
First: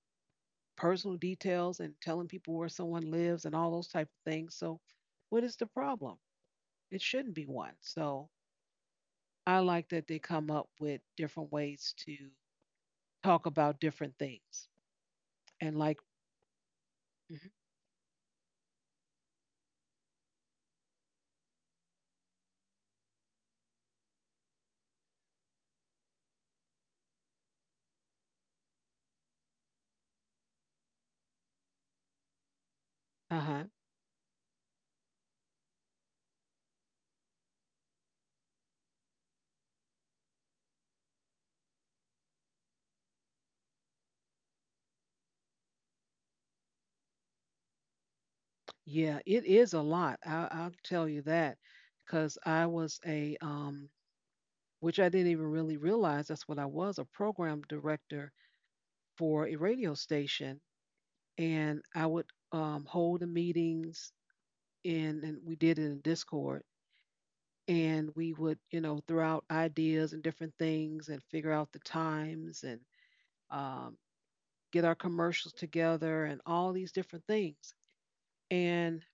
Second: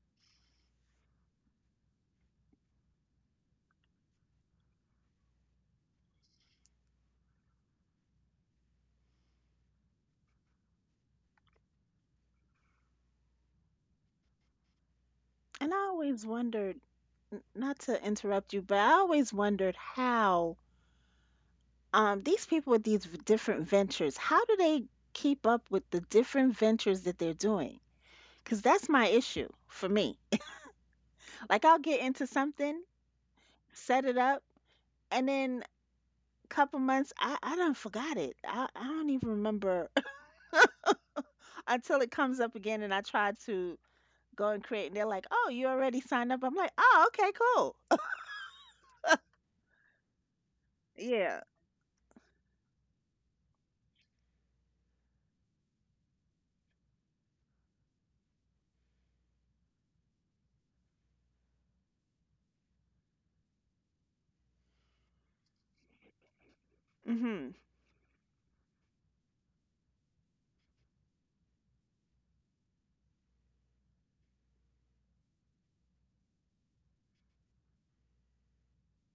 Speaker 1: personal details and telling people where someone lives and all those type of things. So, what is the problem? It shouldn't be one. So, I like that they come up with different ways to talk about different things.
Speaker 2: And I
Speaker 1: And like,
Speaker 2: always wondered, not to interrupt you, but I always wondered how these people with these different ventures, how do they keep up with the different ventures that they're doing? Cause that's my issue for me. Like I'll get into something,
Speaker 1: uh huh,
Speaker 2: set it up, and then couple months I done forgot it. I don't even remember until it comes up again and I try to go and create and they're like, "Oh, you already signed up." I'm like, "Oh, okay, cool."
Speaker 1: yeah, it is a lot. I'll tell you
Speaker 2: Yeah.
Speaker 1: that because I was a which I didn't even really realize that's what I was, a program director for a radio station. And I would hold the meetings, and, we did it in Discord.
Speaker 2: Mhm.
Speaker 1: And we would, you know, throw out ideas and different things and figure out the times and um, get our commercials together and all these different things. And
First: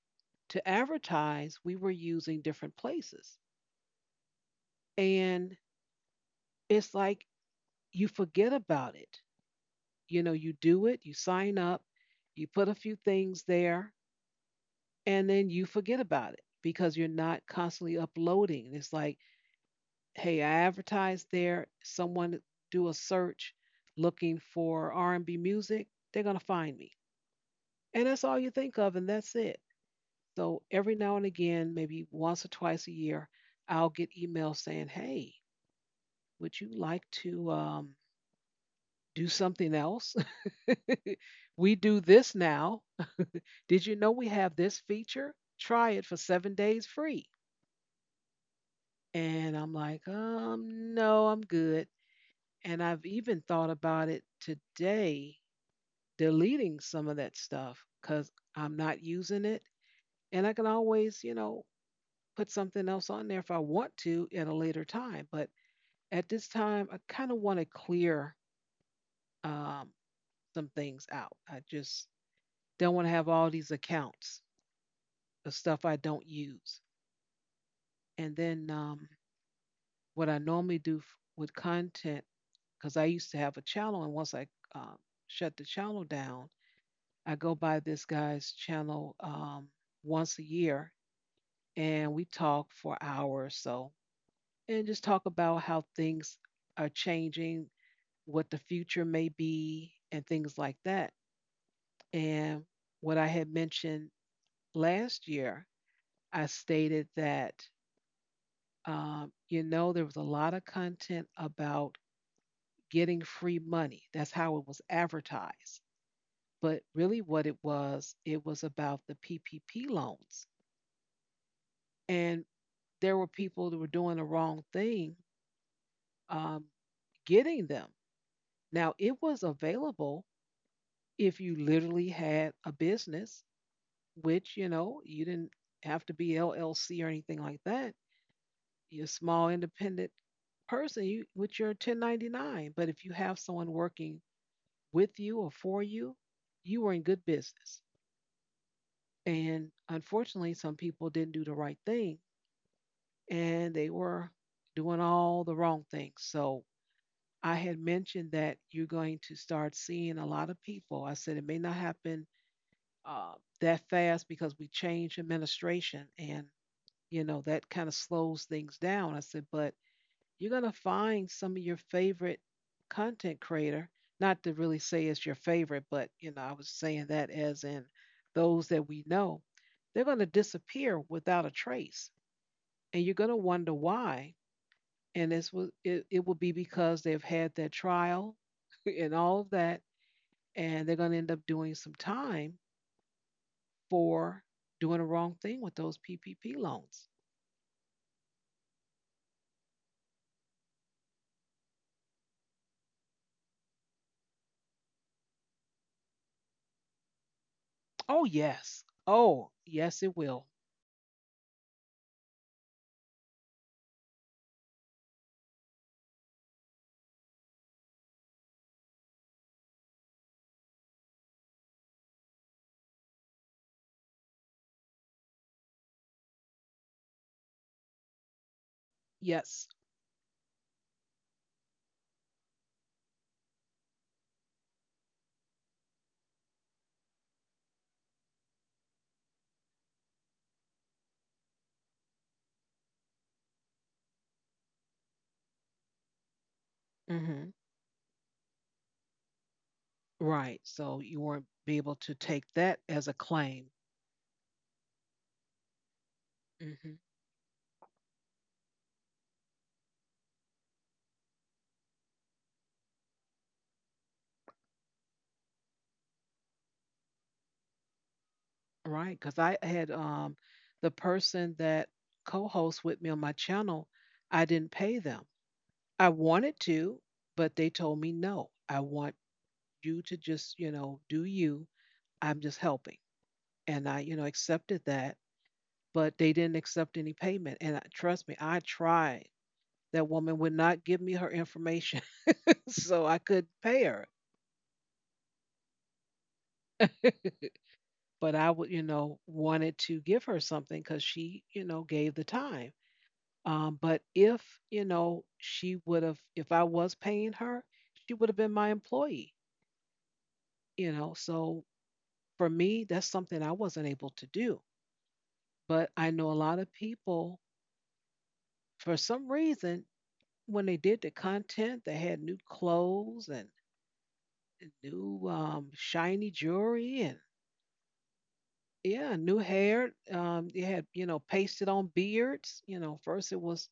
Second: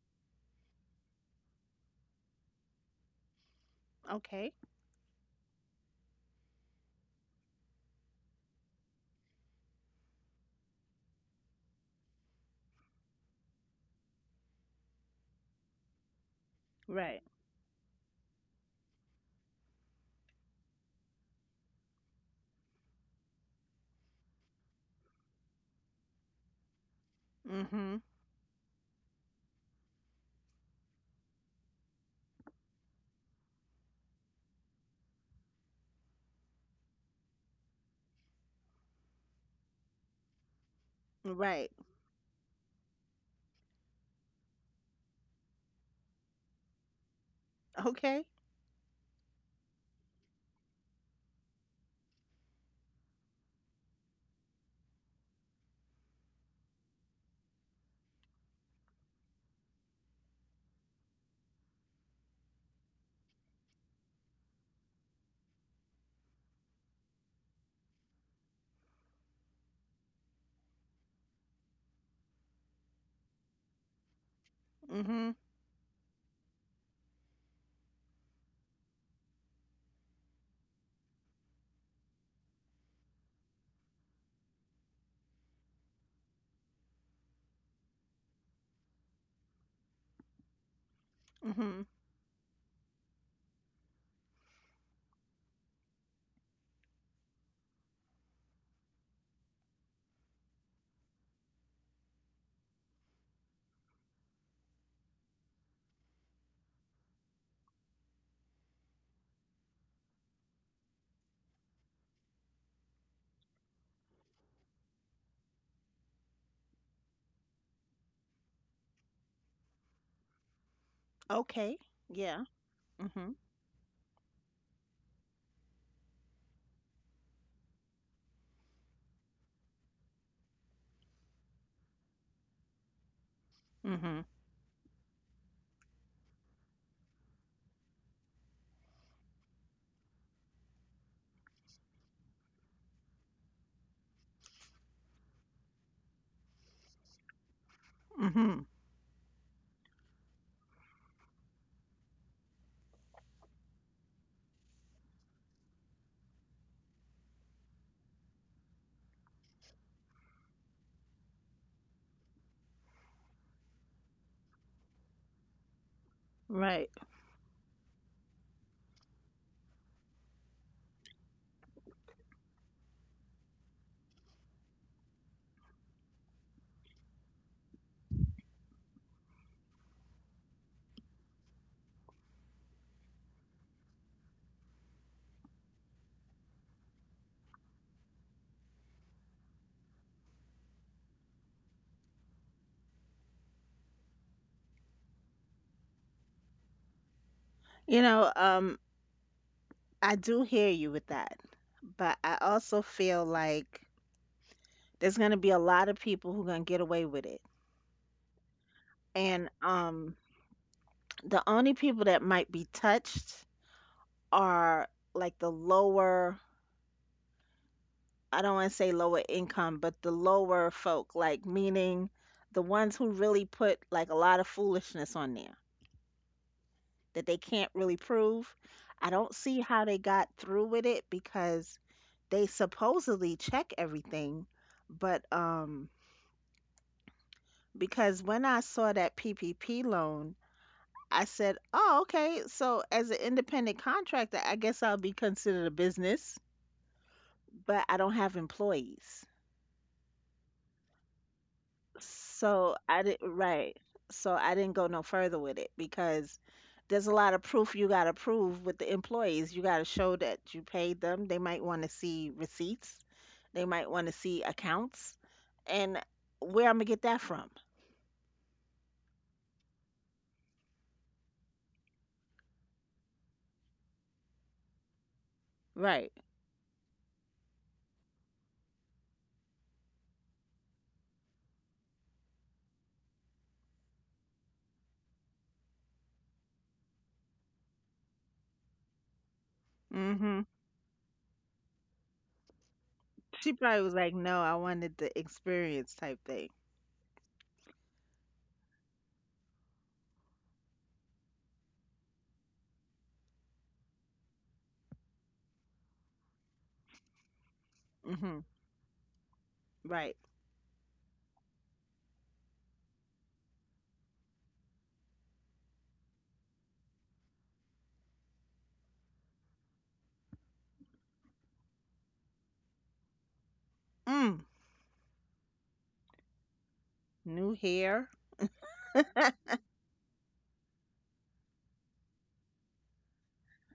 Speaker 1: to advertise, we were using different places.
Speaker 2: Okay.
Speaker 1: And it's like you forget about it. You know, you do it, you sign up, you put a few things there, and then you forget about it because you're
Speaker 2: Right.
Speaker 1: not constantly uploading. It's like, hey, I advertised there, someone do a search looking for R&B music, they're going to find me.
Speaker 2: Mhm.
Speaker 1: And that's all you think of and that's it. So every now and again, maybe once or twice a year, I'll get emails saying, "Hey, would you like to do something else?
Speaker 2: Right.
Speaker 1: We do this now. Did you know we have this feature? Try it for 7 days free."
Speaker 2: Okay.
Speaker 1: And I'm like, no, I'm good. And I've even thought about it today, deleting some of that stuff because I'm not using it. And I can always, you know, put something else on there if I want to at a later time. But at this time, I kind of want to clear um, some things out. I just don't want to have all these accounts
Speaker 2: Mhm.
Speaker 1: of stuff I don't use. And then what I normally do with content, because I used to have a channel, and once I um, shut the channel down, I go by this guy's channel once a year,
Speaker 2: Mhm.
Speaker 1: and we talk for an hour or so, and just talk about how things are changing, what the future may be, and things like that. And what I had mentioned last year, I stated that you know, there was a lot of content about getting free money. That's how it was advertised. But really, what it was about the PPP loans.
Speaker 2: Okay. Yeah.
Speaker 1: And there were
Speaker 2: Mhm.
Speaker 1: people that were doing the wrong thing um, getting them. Now, it was available if you literally had a business,
Speaker 2: Mhm.
Speaker 1: which, you know, you didn't have to be LLC or anything like that. You're a small independent person, you, with your 1099. But if you have someone working with you or for you, you were in good business.
Speaker 2: Mhm.
Speaker 1: And unfortunately, some people didn't do the right thing and they were doing all the wrong things. So I had mentioned that you're going to start seeing a lot of people. I said it may not happen uh, that fast because we changed administration and,
Speaker 2: Right.
Speaker 1: you know, that kind of slows things down. I said, but you're going to find some of your favorite content creator, not to really say it's your favorite, but you know, I was saying that as in those that we know, they're going to disappear without a trace, and you're going to wonder why. And it's, it will be because they've had their trial and all of that, and they're going to end up doing some time for doing the wrong thing with those PPP loans.
Speaker 2: You know, I do hear you with that. But I also feel like there's going to be a lot of people who going to get away with it.
Speaker 1: Oh yes,
Speaker 2: And
Speaker 1: oh yes it will.
Speaker 2: the only people that might be touched are like the lower, I don't want to say lower income, but the lower folk, like meaning the ones who really put like a lot of foolishness on there that they can't really prove. I don't see
Speaker 1: Yes.
Speaker 2: how they got through with it because they supposedly check everything, but because when I saw that PPP loan, I said, "Oh, okay. So as an independent contractor, I guess I'll be considered a business,
Speaker 1: Hmm.
Speaker 2: but I don't have employees."
Speaker 1: Right. So you won't be able to take
Speaker 2: So
Speaker 1: that
Speaker 2: I
Speaker 1: as a
Speaker 2: didn't,
Speaker 1: claim,
Speaker 2: right. So I didn't go no further with it because
Speaker 1: hmm,
Speaker 2: there's a lot of proof you got to prove with the employees. You got to show that you paid them. They might want to see receipts, they might want to see accounts. And where I'm going to get that from?
Speaker 1: right? Because I had the person that co-hosts with me on my channel, I didn't pay them.
Speaker 2: Right.
Speaker 1: I wanted to, but they told me no. I want you to just, you know, do you. I'm just helping, and I, you know, accepted that. But they didn't accept any payment, and I, trust me, I tried. That
Speaker 2: Hmm.
Speaker 1: woman would not give me her information, so I could
Speaker 2: She probably
Speaker 1: pay
Speaker 2: was
Speaker 1: her.
Speaker 2: like, no, I wanted the experience type thing.
Speaker 1: But I would, you know, wanted to give her something because she, you know, gave the time. But if, you know, she would have, if I was paying her, she would
Speaker 2: Hmm.
Speaker 1: have been my employee,
Speaker 2: Right.
Speaker 1: you know. So for me, that's something I wasn't able to do. But I know a lot of people, for some reason, when they did the content, they had new clothes and
Speaker 2: Mm.
Speaker 1: new shiny jewelry and
Speaker 2: New hair.
Speaker 1: yeah, new hair. They had, you know, pasted on beards. You know, first it was,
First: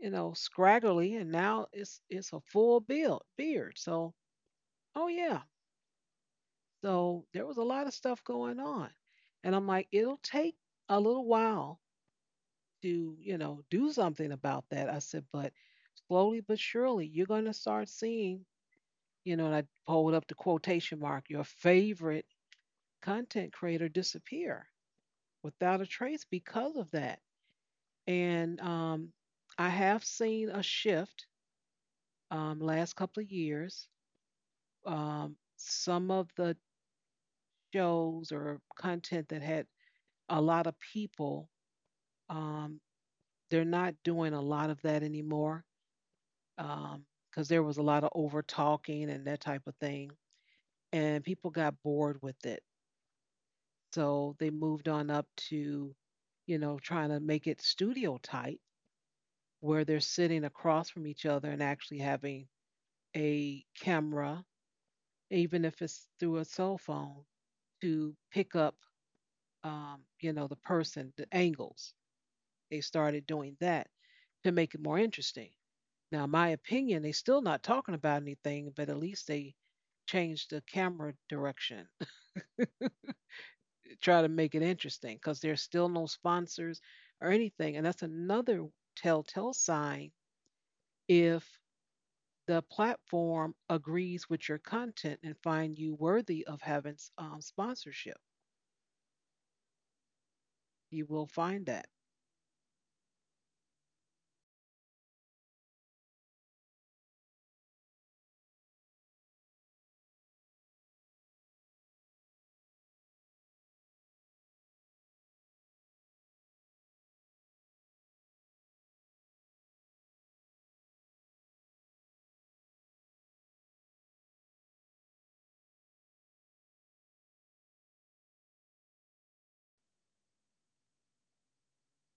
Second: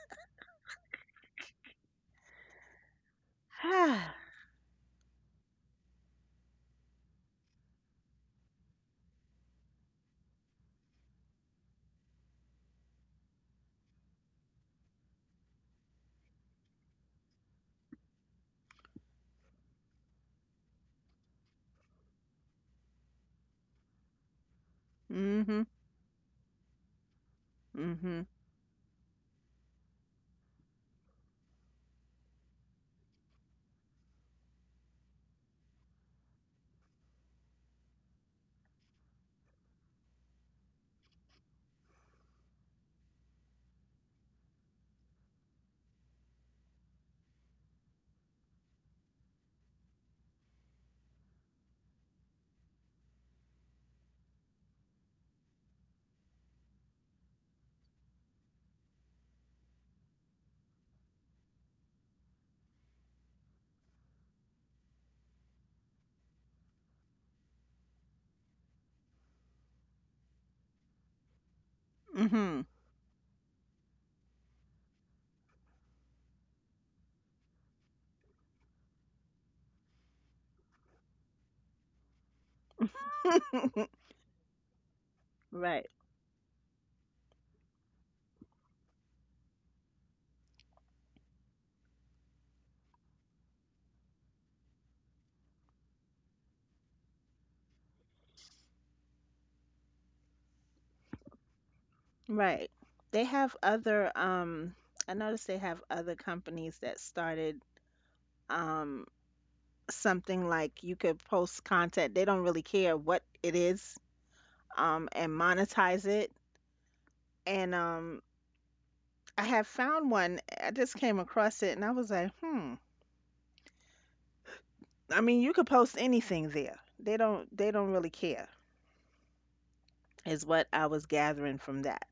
Speaker 1: you know, scraggly, and now it's a full build beard. So, oh yeah. So there was a lot of stuff going on. And I'm like, it'll take a little while to, you know, do something about that. I said, but slowly but surely you're gonna start seeing, you know, and I hold up the quotation mark, your favorite content creator disappear
Speaker 2: Mm-hmm.
Speaker 1: without a trace because of that.
Speaker 2: Mm-hmm.
Speaker 1: And um, I have seen a shift um, last couple of years. Um, some of the shows or content that had a lot of people, um, they're not doing a lot of that anymore because there was a lot of over talking and that type of thing. And people got bored with it. So they moved on up to, you know, trying to make it studio type where they're sitting across from each other and actually having a camera, even if it's through a cell phone, to pick up you know, the person, the angles. They started doing that to make it more interesting. Now, in my opinion, they still not talking about anything, but at least they changed the camera direction,
Speaker 2: Mm-hmm.
Speaker 1: try to make it interesting because there's still
Speaker 2: Right.
Speaker 1: no sponsors or anything. And that's another telltale sign if the platform agrees with your content and find you worthy of having sponsorship. You will find that.
Speaker 2: Right. They have other I noticed they have other companies that started um something like you could post content. They don't really care what it is, and monetize it. And I have found one. I just came across it and I was like, "Hmm. I mean, you could post anything there. They don't really care." Is what I was gathering from that.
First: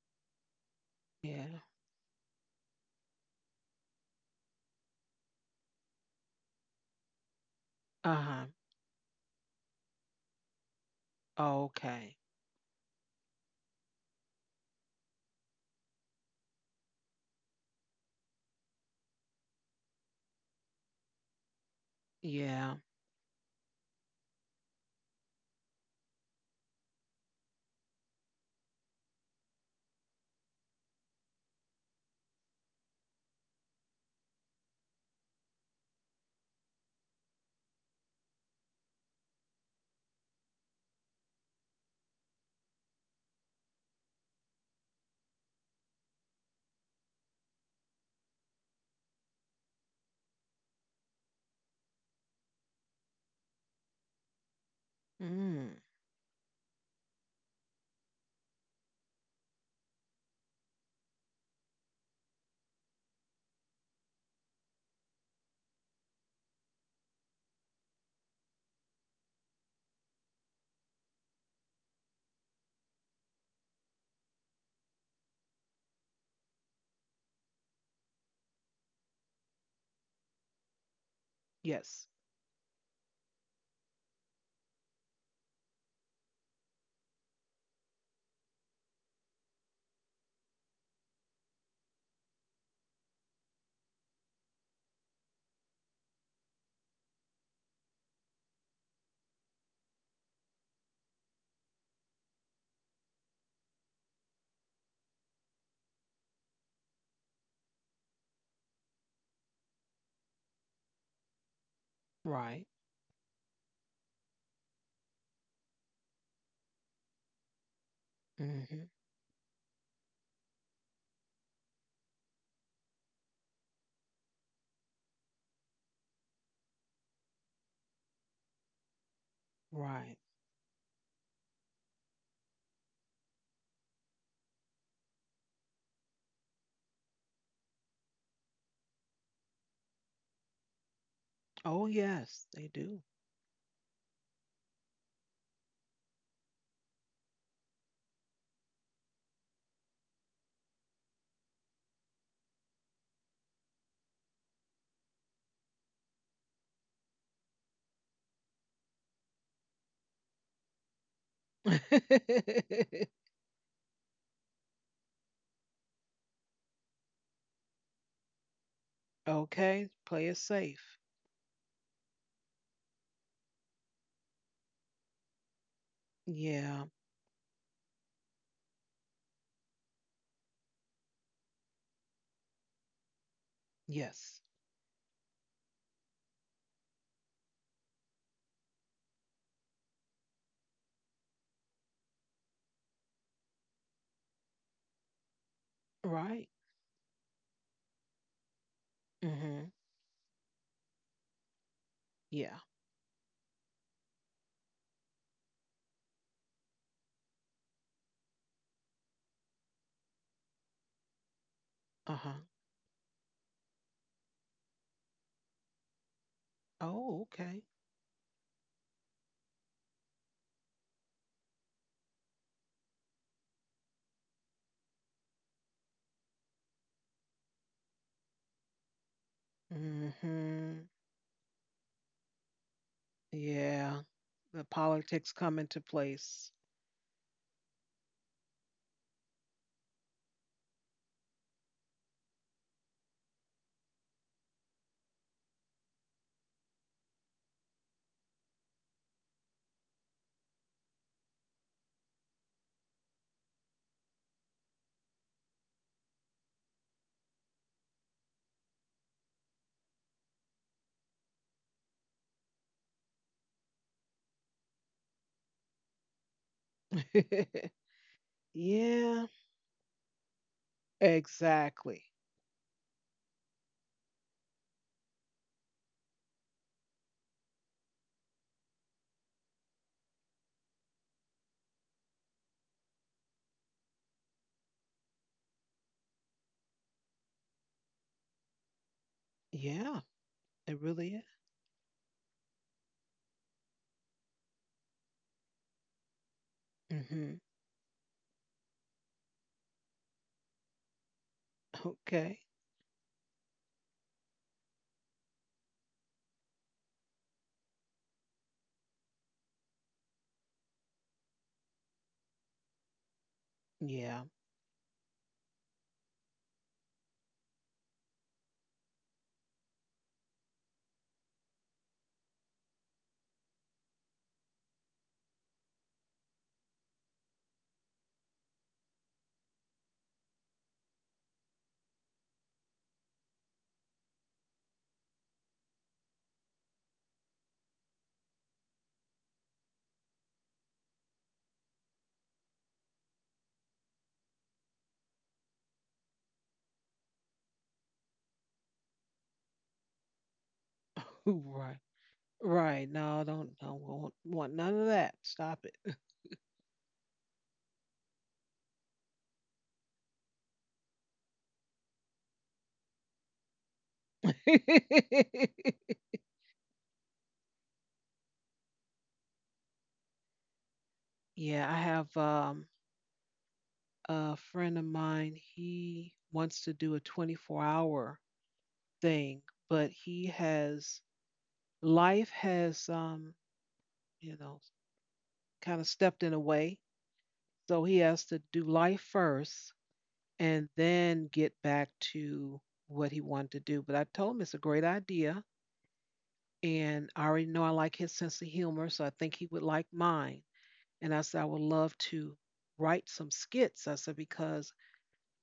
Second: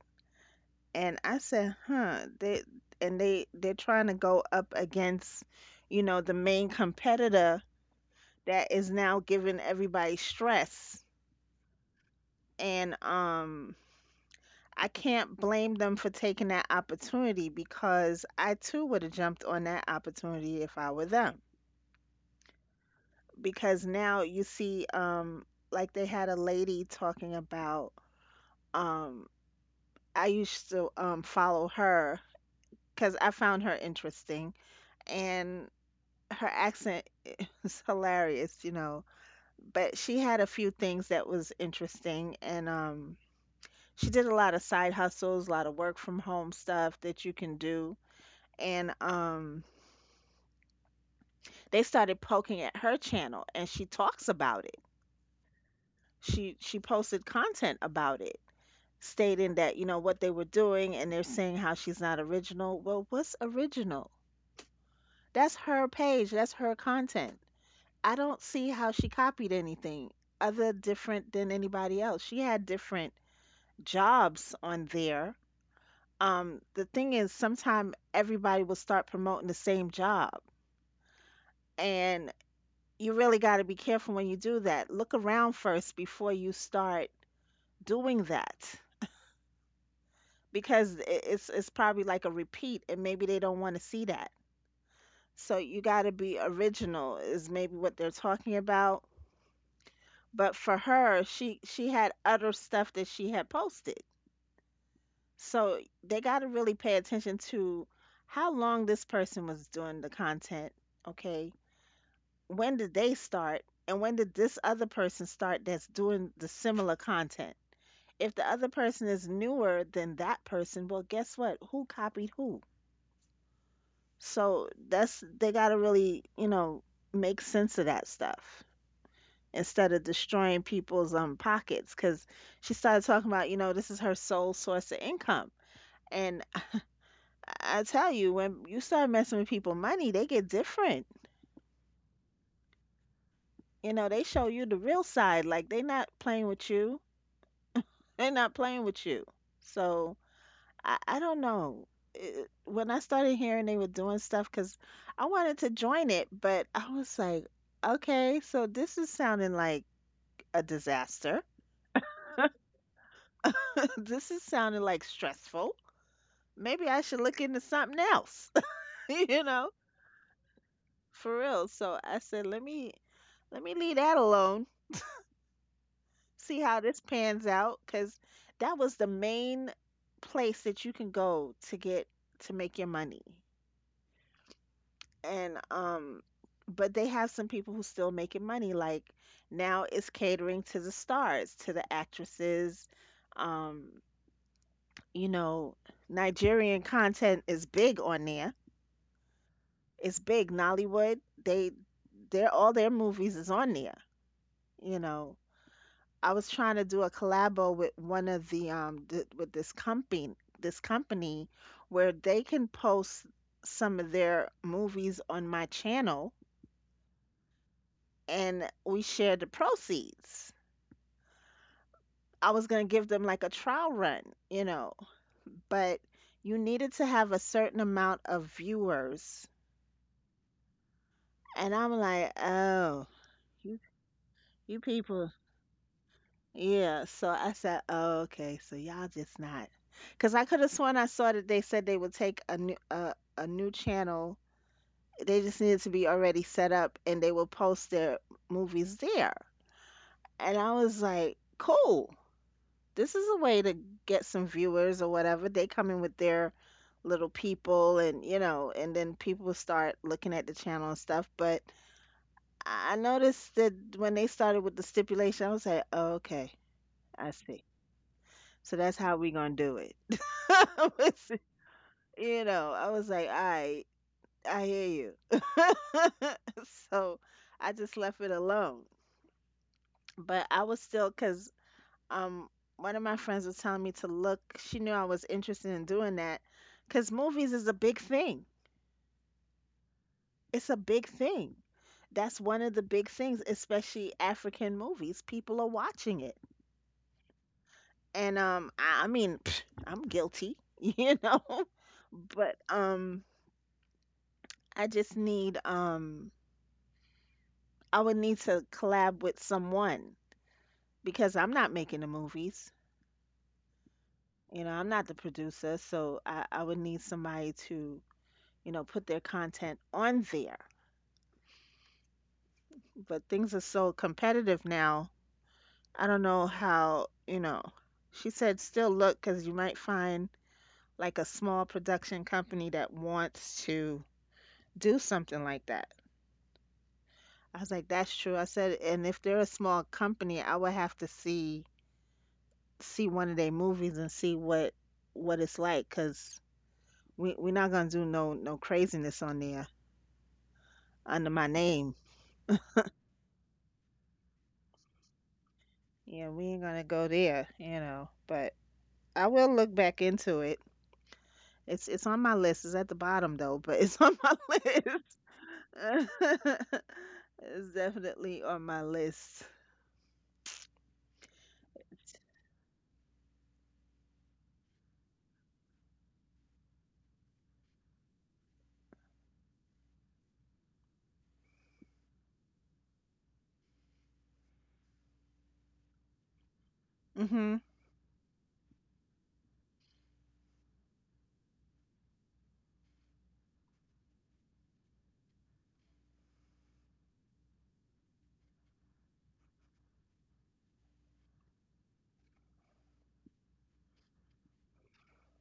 Speaker 2: And I
Speaker 1: Yeah.
Speaker 2: said, "Huh, they, and they're trying to go up against, you know, the main competitor
Speaker 1: Uh huh.
Speaker 2: that is now giving everybody stress.
Speaker 1: Okay.
Speaker 2: And I can't blame them for taking that opportunity because I too would have jumped on that opportunity if I were them.
Speaker 1: Yeah.
Speaker 2: Because now you see, like they had a lady talking about, um, I used to follow her because I found her interesting and her accent was hilarious, you know. But she had a few things that was interesting and she did a lot of side hustles, a lot of work from home stuff that you can do, and, they started poking at her channel, and she talks about it.
Speaker 1: Mm,
Speaker 2: She posted content about it, stating that, you know, what they were doing, and they're saying how she's not original. Well, what's original? That's her page, that's her content. I don't see how she copied anything other different than anybody else. She had different jobs on there. The thing is, sometime everybody will start promoting the same job,
Speaker 1: yes,
Speaker 2: and you really got to be careful when you do that. Look around first before you start doing that, because it's probably like a repeat, and maybe they don't want to see that. So you got to be original, is maybe what they're talking about. But for her, she had other stuff that she had posted, so they got to really pay attention to how long this person was doing the content. Okay,
Speaker 1: right.
Speaker 2: when did they start and when did this other person start that's doing the similar content? If the other
Speaker 1: Hmm.
Speaker 2: person is newer than that person, well guess what, who copied who? So that's, they got to really, make sense of that stuff instead of
Speaker 1: Right.
Speaker 2: destroying people's pockets. Because she started talking about, this is her sole source of income. And I tell you, when you start messing with people's money, they get different.
Speaker 1: Oh, yes, they do.
Speaker 2: You know, they show you the real side, like they not playing with you. They're not playing with you. So I don't know. It, when I started hearing they were doing stuff, because I wanted to join it, but I was like, okay, so this is sounding like a disaster. This is sounding like stressful. Maybe I should look into something else, you know,
Speaker 1: Okay, play it safe.
Speaker 2: for real. So I said, let me leave that alone. See how
Speaker 1: Yeah,
Speaker 2: this pans out, because that was the main place that you can go to get to make your money.
Speaker 1: yes,
Speaker 2: And but they have some people who's still making money, like now it's catering to the stars, to the actresses, um you know,
Speaker 1: right.
Speaker 2: Nigerian content is big on there.
Speaker 1: Hmm.
Speaker 2: It's big, Nollywood, they, they're
Speaker 1: Yeah,
Speaker 2: all their movies is on there, you know. I was trying to do a collabo with one of the with this company, this company, where they
Speaker 1: uh-huh.
Speaker 2: can post some of their movies on my channel,
Speaker 1: Oh, okay.
Speaker 2: and we shared the proceeds. I was going to give them like a trial run, you know, but you needed to have a certain amount of viewers.
Speaker 1: Hmm.
Speaker 2: And I'm like, oh, you,
Speaker 1: Yeah, the
Speaker 2: you people.
Speaker 1: politics come into place.
Speaker 2: Yeah. So I said, oh, okay. So y'all just not. Because I could have sworn I saw that they said they would take a new channel. They just needed to be already set up and they will post their movies there. And I was like, cool. This is a way to get some viewers or whatever. They come in with their little people and, you know, and then people start looking at the channel and stuff. But I noticed that when they started with the stipulation, I was like, oh, okay, I see. So that's how
Speaker 1: Yeah,
Speaker 2: we gonna do it. I was-
Speaker 1: exactly.
Speaker 2: you know, I was like, all right, I hear you. So I just left it alone. But I was still, because um one of my friends was telling me to look, she knew I was interested in doing that, because movies is a big thing.
Speaker 1: Yeah,
Speaker 2: It's a
Speaker 1: it
Speaker 2: big
Speaker 1: really is.
Speaker 2: thing. That's one of the big things, especially African movies, people are watching it.
Speaker 1: Hmm.
Speaker 2: And I mean pfft, I'm guilty you know.
Speaker 1: Okay.
Speaker 2: But I just need, I would need to collab with someone, because I'm not making the movies,
Speaker 1: Yeah,
Speaker 2: you know. I'm not the producer, so I would need somebody to, you know, put their content on there. But things are so competitive now. I don't know how, you know. She said still look, because you might find like a small production company that wants to do something like that. I was like, that's true. I said, and if they're a small company, I would have to see, see one of their movies and see what it's like, because we're not gonna do no craziness on there under my
Speaker 1: right.
Speaker 2: name.
Speaker 1: Right. No, don't want, none of that. Stop it.
Speaker 2: Yeah, we ain't gonna go there, you know. But I will look back into it. It's on my list. It's at the bottom though, but it's on my list. It's definitely on my list.
Speaker 1: Yeah, I have um, a friend of mine, he wants to do a 24-hour thing, but he has, life has you know, kind of stepped in a way.
Speaker 2: Mhm.
Speaker 1: So he has to do life first and then get back to what he wanted to do. But I told him it's a great idea, and I already know I like his sense of humor, so I think he would like mine. And I said, I would love to write some skits. I said, because,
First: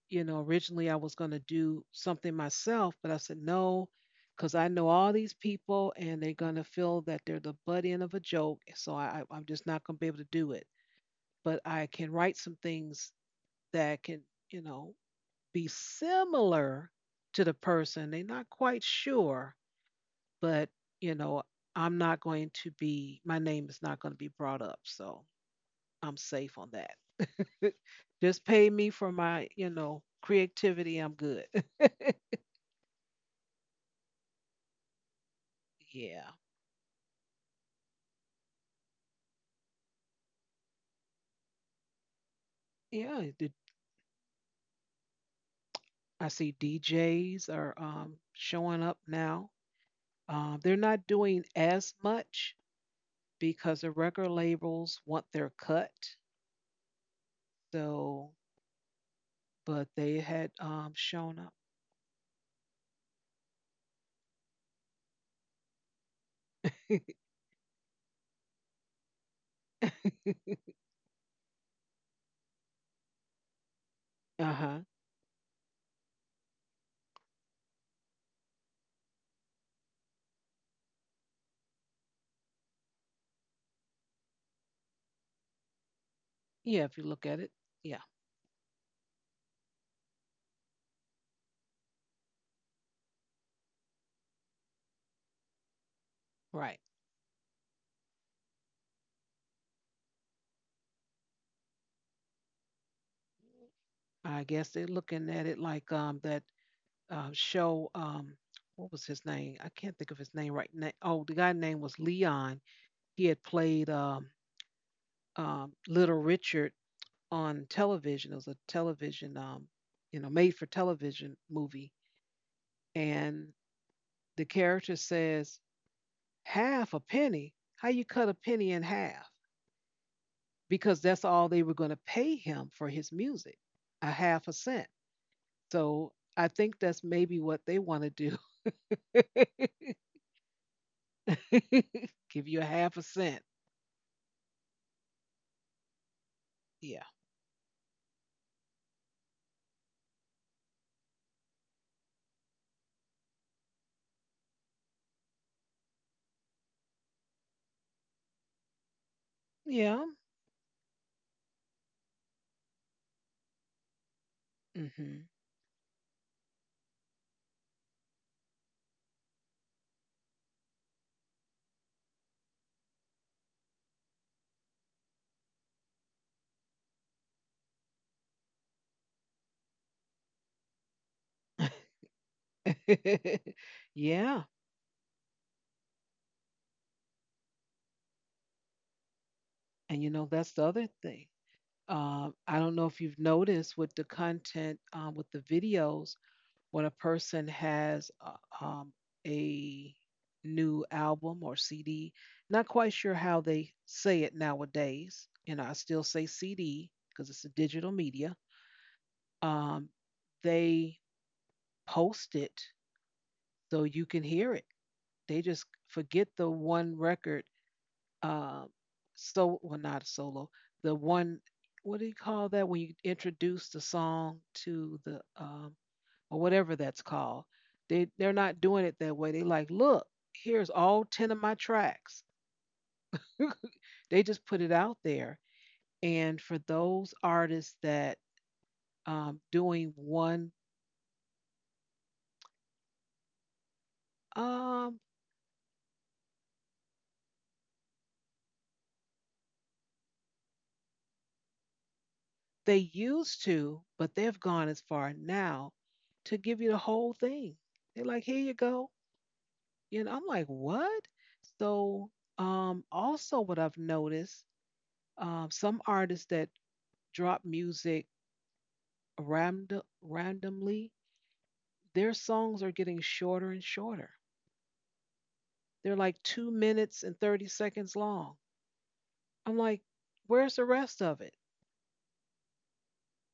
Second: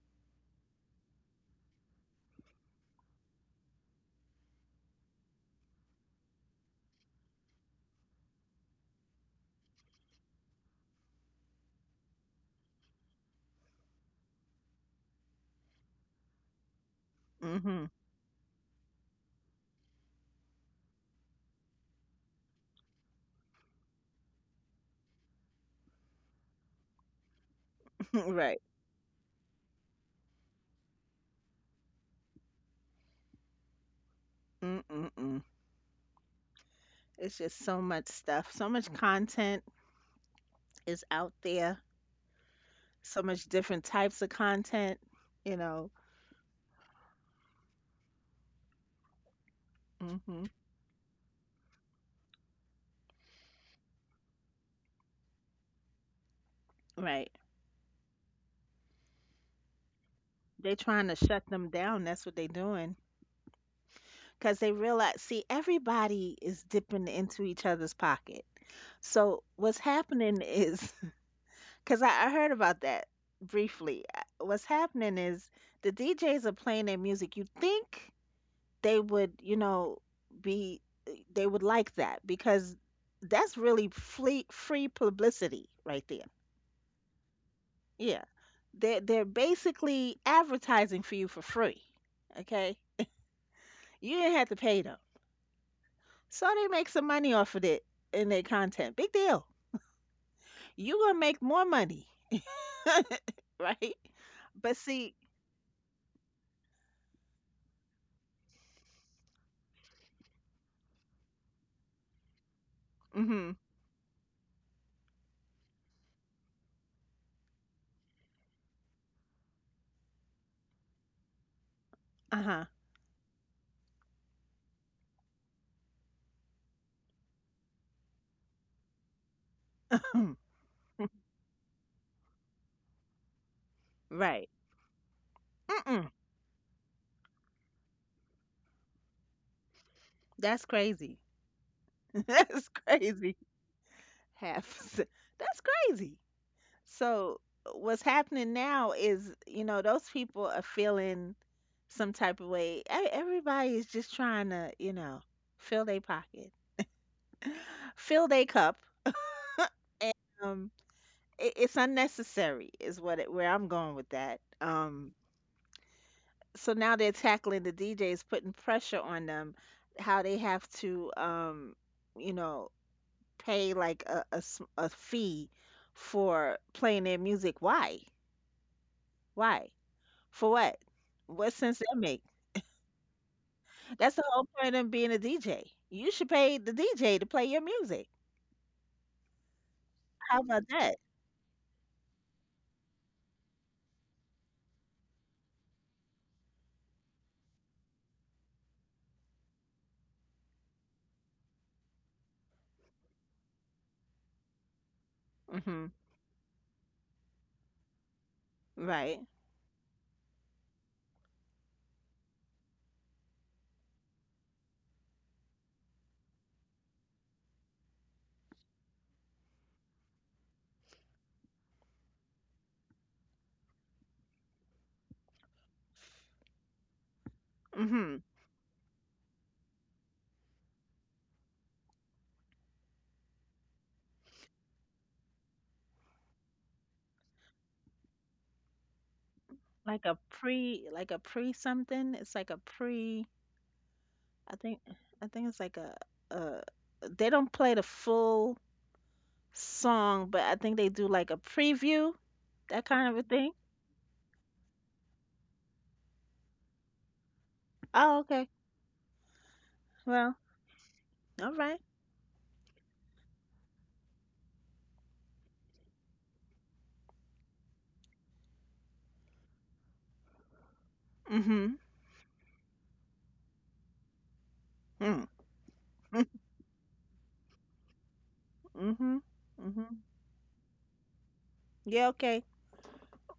Speaker 1: originally I was going to do something myself, but I said, no, because I know all these people and they're going to feel that they're the butt end of a joke. So I'm just not going to be able to do it. But I can write some things that can, you know, be similar to the
Speaker 2: Mhm.
Speaker 1: person. They're not quite sure, but, you know, I'm not going to be, my name is not going to be brought up. So I'm safe on that. Just
Speaker 2: Right.
Speaker 1: pay me for my, creativity. I'm good.
Speaker 2: Mm-mm-mm.
Speaker 1: Yeah.
Speaker 2: It's just so much stuff. So much content is out there. So
Speaker 1: Yeah.
Speaker 2: much different types of content, you know.
Speaker 1: I see DJs are showing up now.
Speaker 2: Mhm.
Speaker 1: They're not doing as much because the record labels want their cut.
Speaker 2: Right.
Speaker 1: So, but they had
Speaker 2: They're trying to shut
Speaker 1: shown up.
Speaker 2: them down. That's what they're doing. Because they realize, see, everybody is dipping into each other's pocket. So what's happening is, because I heard about that briefly.
Speaker 1: Uh
Speaker 2: What's
Speaker 1: huh.
Speaker 2: happening is the DJs are playing their music. You think they would, you know, be, eh, they would like that, because that's really free publicity right there.
Speaker 1: Yeah. If you look at it. Yeah.
Speaker 2: Yeah. They're basically advertising for you for free. Okay? You didn't have to pay them. So they
Speaker 1: Right.
Speaker 2: make some money off of it in their content. Big deal. You gonna make more money, right?
Speaker 1: I
Speaker 2: But
Speaker 1: guess they're
Speaker 2: see,
Speaker 1: looking at it like that show. What was his name? I can't think of his name right now. Oh, the guy name was Leon. He had
Speaker 2: hmm,
Speaker 1: played Little Richard on television. It was a television, made for television movie.
Speaker 2: uh-huh.
Speaker 1: And the character says, half a penny? How you cut a penny in half? Because that's all they were going to pay him for his music, a
Speaker 2: Right.
Speaker 1: half a cent.
Speaker 2: Mm-mm.
Speaker 1: So I think that's maybe what they want to do.
Speaker 2: That's crazy.
Speaker 1: Give you a
Speaker 2: That's
Speaker 1: half a
Speaker 2: crazy.
Speaker 1: cent.
Speaker 2: Half. That's crazy.
Speaker 1: Yeah.
Speaker 2: So what's happening now is, you know, those people are feeling some type of way. E- Everybody is just trying to, you know, fill their pocket, fill their cup.
Speaker 1: Yeah.
Speaker 2: Um, it, it's unnecessary, is what it, where I'm going with that.
Speaker 1: Hmm.
Speaker 2: So now they're tackling the DJs, putting pressure on them, how they have to, you know, pay like a, a fee for playing their music. Why? Why? For what? What sense that make? That's the
Speaker 1: Yeah.
Speaker 2: whole point of being a DJ. You should pay the DJ to play your music.
Speaker 1: And
Speaker 2: How
Speaker 1: that's the
Speaker 2: about
Speaker 1: other
Speaker 2: that?
Speaker 1: thing. I don't know if you've noticed with the content, with the videos, when a person has um, a new album or CD, not quite sure how they say it nowadays. You know, I
Speaker 2: Hmm.
Speaker 1: still say CD because it's a digital media.
Speaker 2: Right.
Speaker 1: Um, they post it so you can hear it. They just forget the one record, um, so, well, not a solo, the one, what do you call that when you introduce the song to the, um, or whatever that's called. they
Speaker 2: Hmm.
Speaker 1: they're not doing it that way. They like, look, here's all 10 of my tracks. They just put it out there. And for those artists that, um, doing one,
Speaker 2: Like a pre something. It's like a pre. I think,
Speaker 1: um,
Speaker 2: I think it's like a, they don't play the full song, but I think they do like a preview, that
Speaker 1: they
Speaker 2: kind of a
Speaker 1: used
Speaker 2: thing.
Speaker 1: to, but they've gone as far now to give you the whole thing. They're
Speaker 2: Oh,
Speaker 1: like, here
Speaker 2: okay.
Speaker 1: you go. And I'm
Speaker 2: Well,
Speaker 1: like, what?
Speaker 2: all right.
Speaker 1: So, also, what I've noticed, some artists that drop music randomly,
Speaker 2: Right. Mhm.
Speaker 1: their songs are getting shorter and shorter.
Speaker 2: Hmm.
Speaker 1: They're like two minutes and 30 seconds long.
Speaker 2: Mhm.
Speaker 1: I'm like,
Speaker 2: Mhm.
Speaker 1: where's the rest of it?
Speaker 2: Yeah, okay.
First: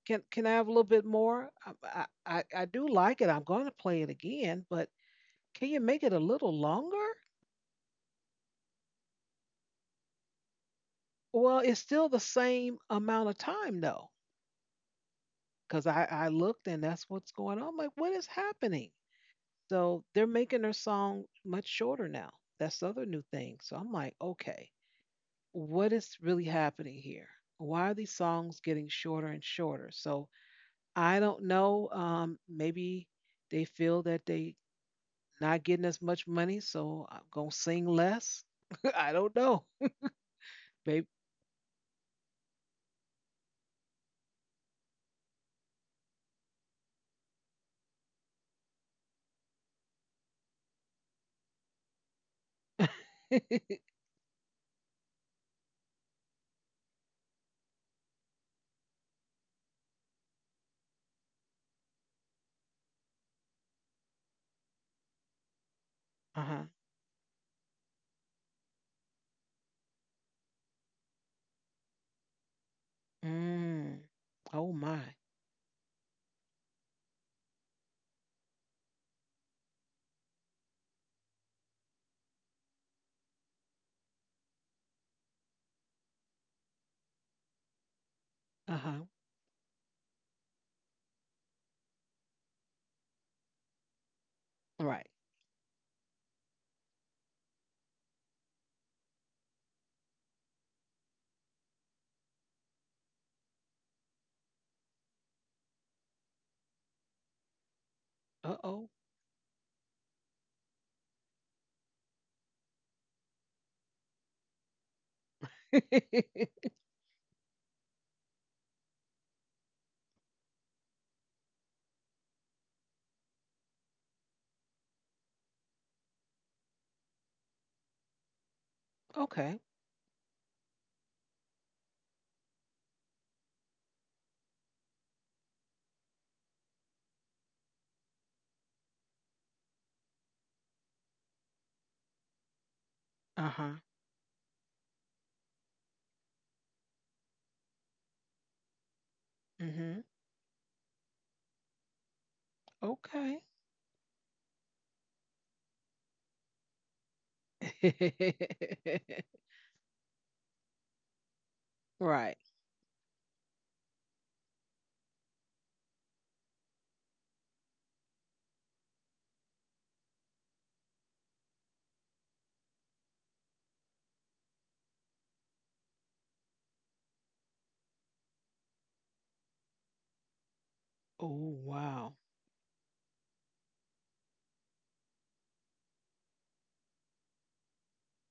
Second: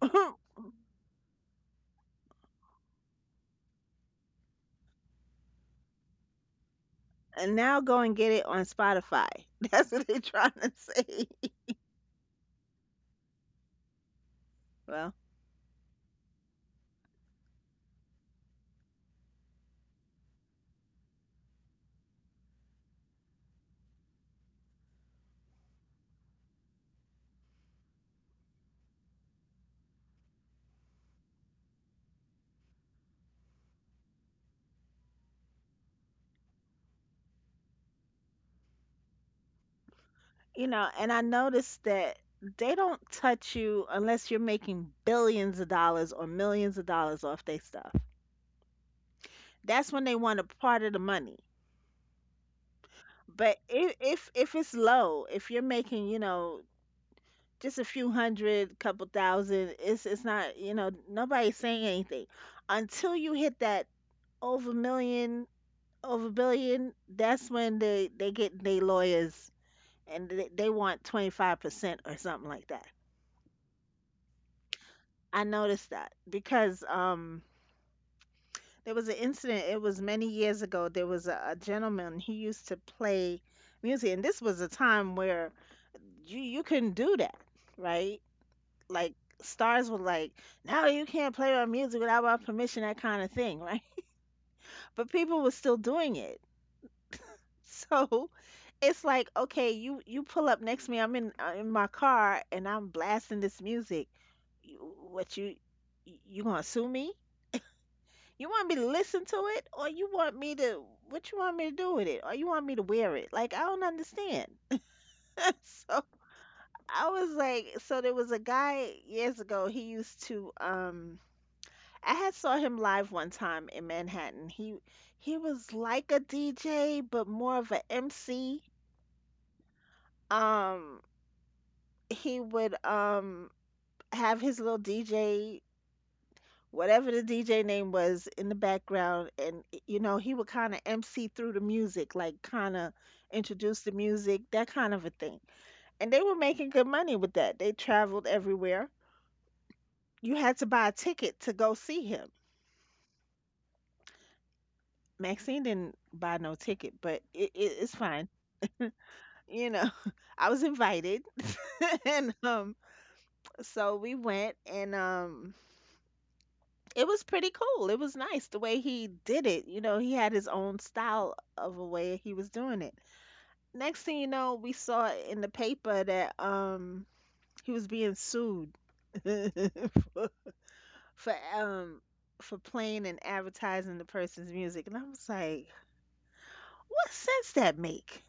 Speaker 1: Can I have a little bit more? I do like it. I'm going to play it again, but can you make it a little longer?
Speaker 2: And now go and get it on Spotify. That's what they're trying to say.
Speaker 1: Well, it's still the same amount of time, though.
Speaker 2: Well,
Speaker 1: Because I looked and that's what's going on. I'm like, what is happening? So they're making their song much shorter now. That's the other new thing. So I'm like, okay, what is really happening here? Why are these songs getting shorter and shorter? So I don't know. Maybe they feel that they not getting as much money, so I'm gonna sing less. I don't know,
Speaker 2: you know,
Speaker 1: babe.
Speaker 2: and I noticed that they don't touch you unless you're making billions of dollars or millions of dollars off their stuff. That's when they want a part of the money.
Speaker 1: Uh
Speaker 2: But if it's low, if you're making, you know, just a few hundred, couple thousand, it's not, you know, nobody's saying anything until you hit that over million, over a
Speaker 1: huh.
Speaker 2: billion, that's when they get they lawyers and they want 25% or something like that.
Speaker 1: Mm. Oh my.
Speaker 2: I noticed that because there was an incident, it was many years ago, there was a gentleman, he used to play music, and this was a time where you couldn't do that, right?
Speaker 1: Uh huh.
Speaker 2: Like stars were like, "No, you can't play our music without our permission," that kind of thing, right?
Speaker 1: Right.
Speaker 2: But people were still doing it. So it's like, okay, you pull up next to me, I'm in my car and I'm blasting this music, you, what you gonna sue me? You
Speaker 1: Uh
Speaker 2: want me
Speaker 1: oh.
Speaker 2: to listen to it or you want me to, what you want me to do with it? Or you want me to wear it? Like, I don't understand. So I was like, so there was a guy years ago, he used to I had saw him live one time in Manhattan. He was like a dj but more of a mc,
Speaker 1: Okay.
Speaker 2: um he would have his little DJ, whatever the DJ name was, in the background, and you know he would kind of MC through the music, like kind of
Speaker 1: Uh-huh.
Speaker 2: introduce the music, that kind of a thing. And they were making good money with that. They traveled everywhere.
Speaker 1: Mm-hmm.
Speaker 2: You had to buy a ticket to go see him. Maxine didn't buy no ticket, but it, it's fine.
Speaker 1: Okay.
Speaker 2: You know, I was invited,
Speaker 1: Right.
Speaker 2: and so we went, and it was pretty cool. It was nice the way he did it. You know, he had his own style of a way he was doing it. Next thing you know, we saw in the paper that he was being sued for
Speaker 1: Oh,
Speaker 2: um
Speaker 1: wow.
Speaker 2: for playing and advertising the person's music. And I was like, what sense that make?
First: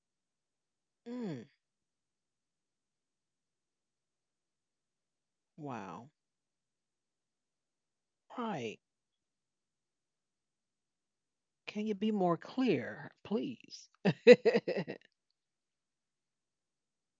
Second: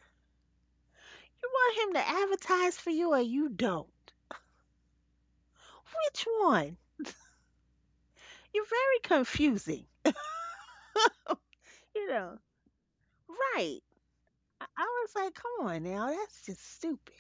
Speaker 1: Mm,
Speaker 2: You want him to advertise for you or you don't?
Speaker 1: wow.
Speaker 2: Which one? You're
Speaker 1: Right.
Speaker 2: very confusing.
Speaker 1: Can you
Speaker 2: You
Speaker 1: be more
Speaker 2: know,
Speaker 1: clear,
Speaker 2: right.
Speaker 1: please?
Speaker 2: I was like, come on now, that's just stupid.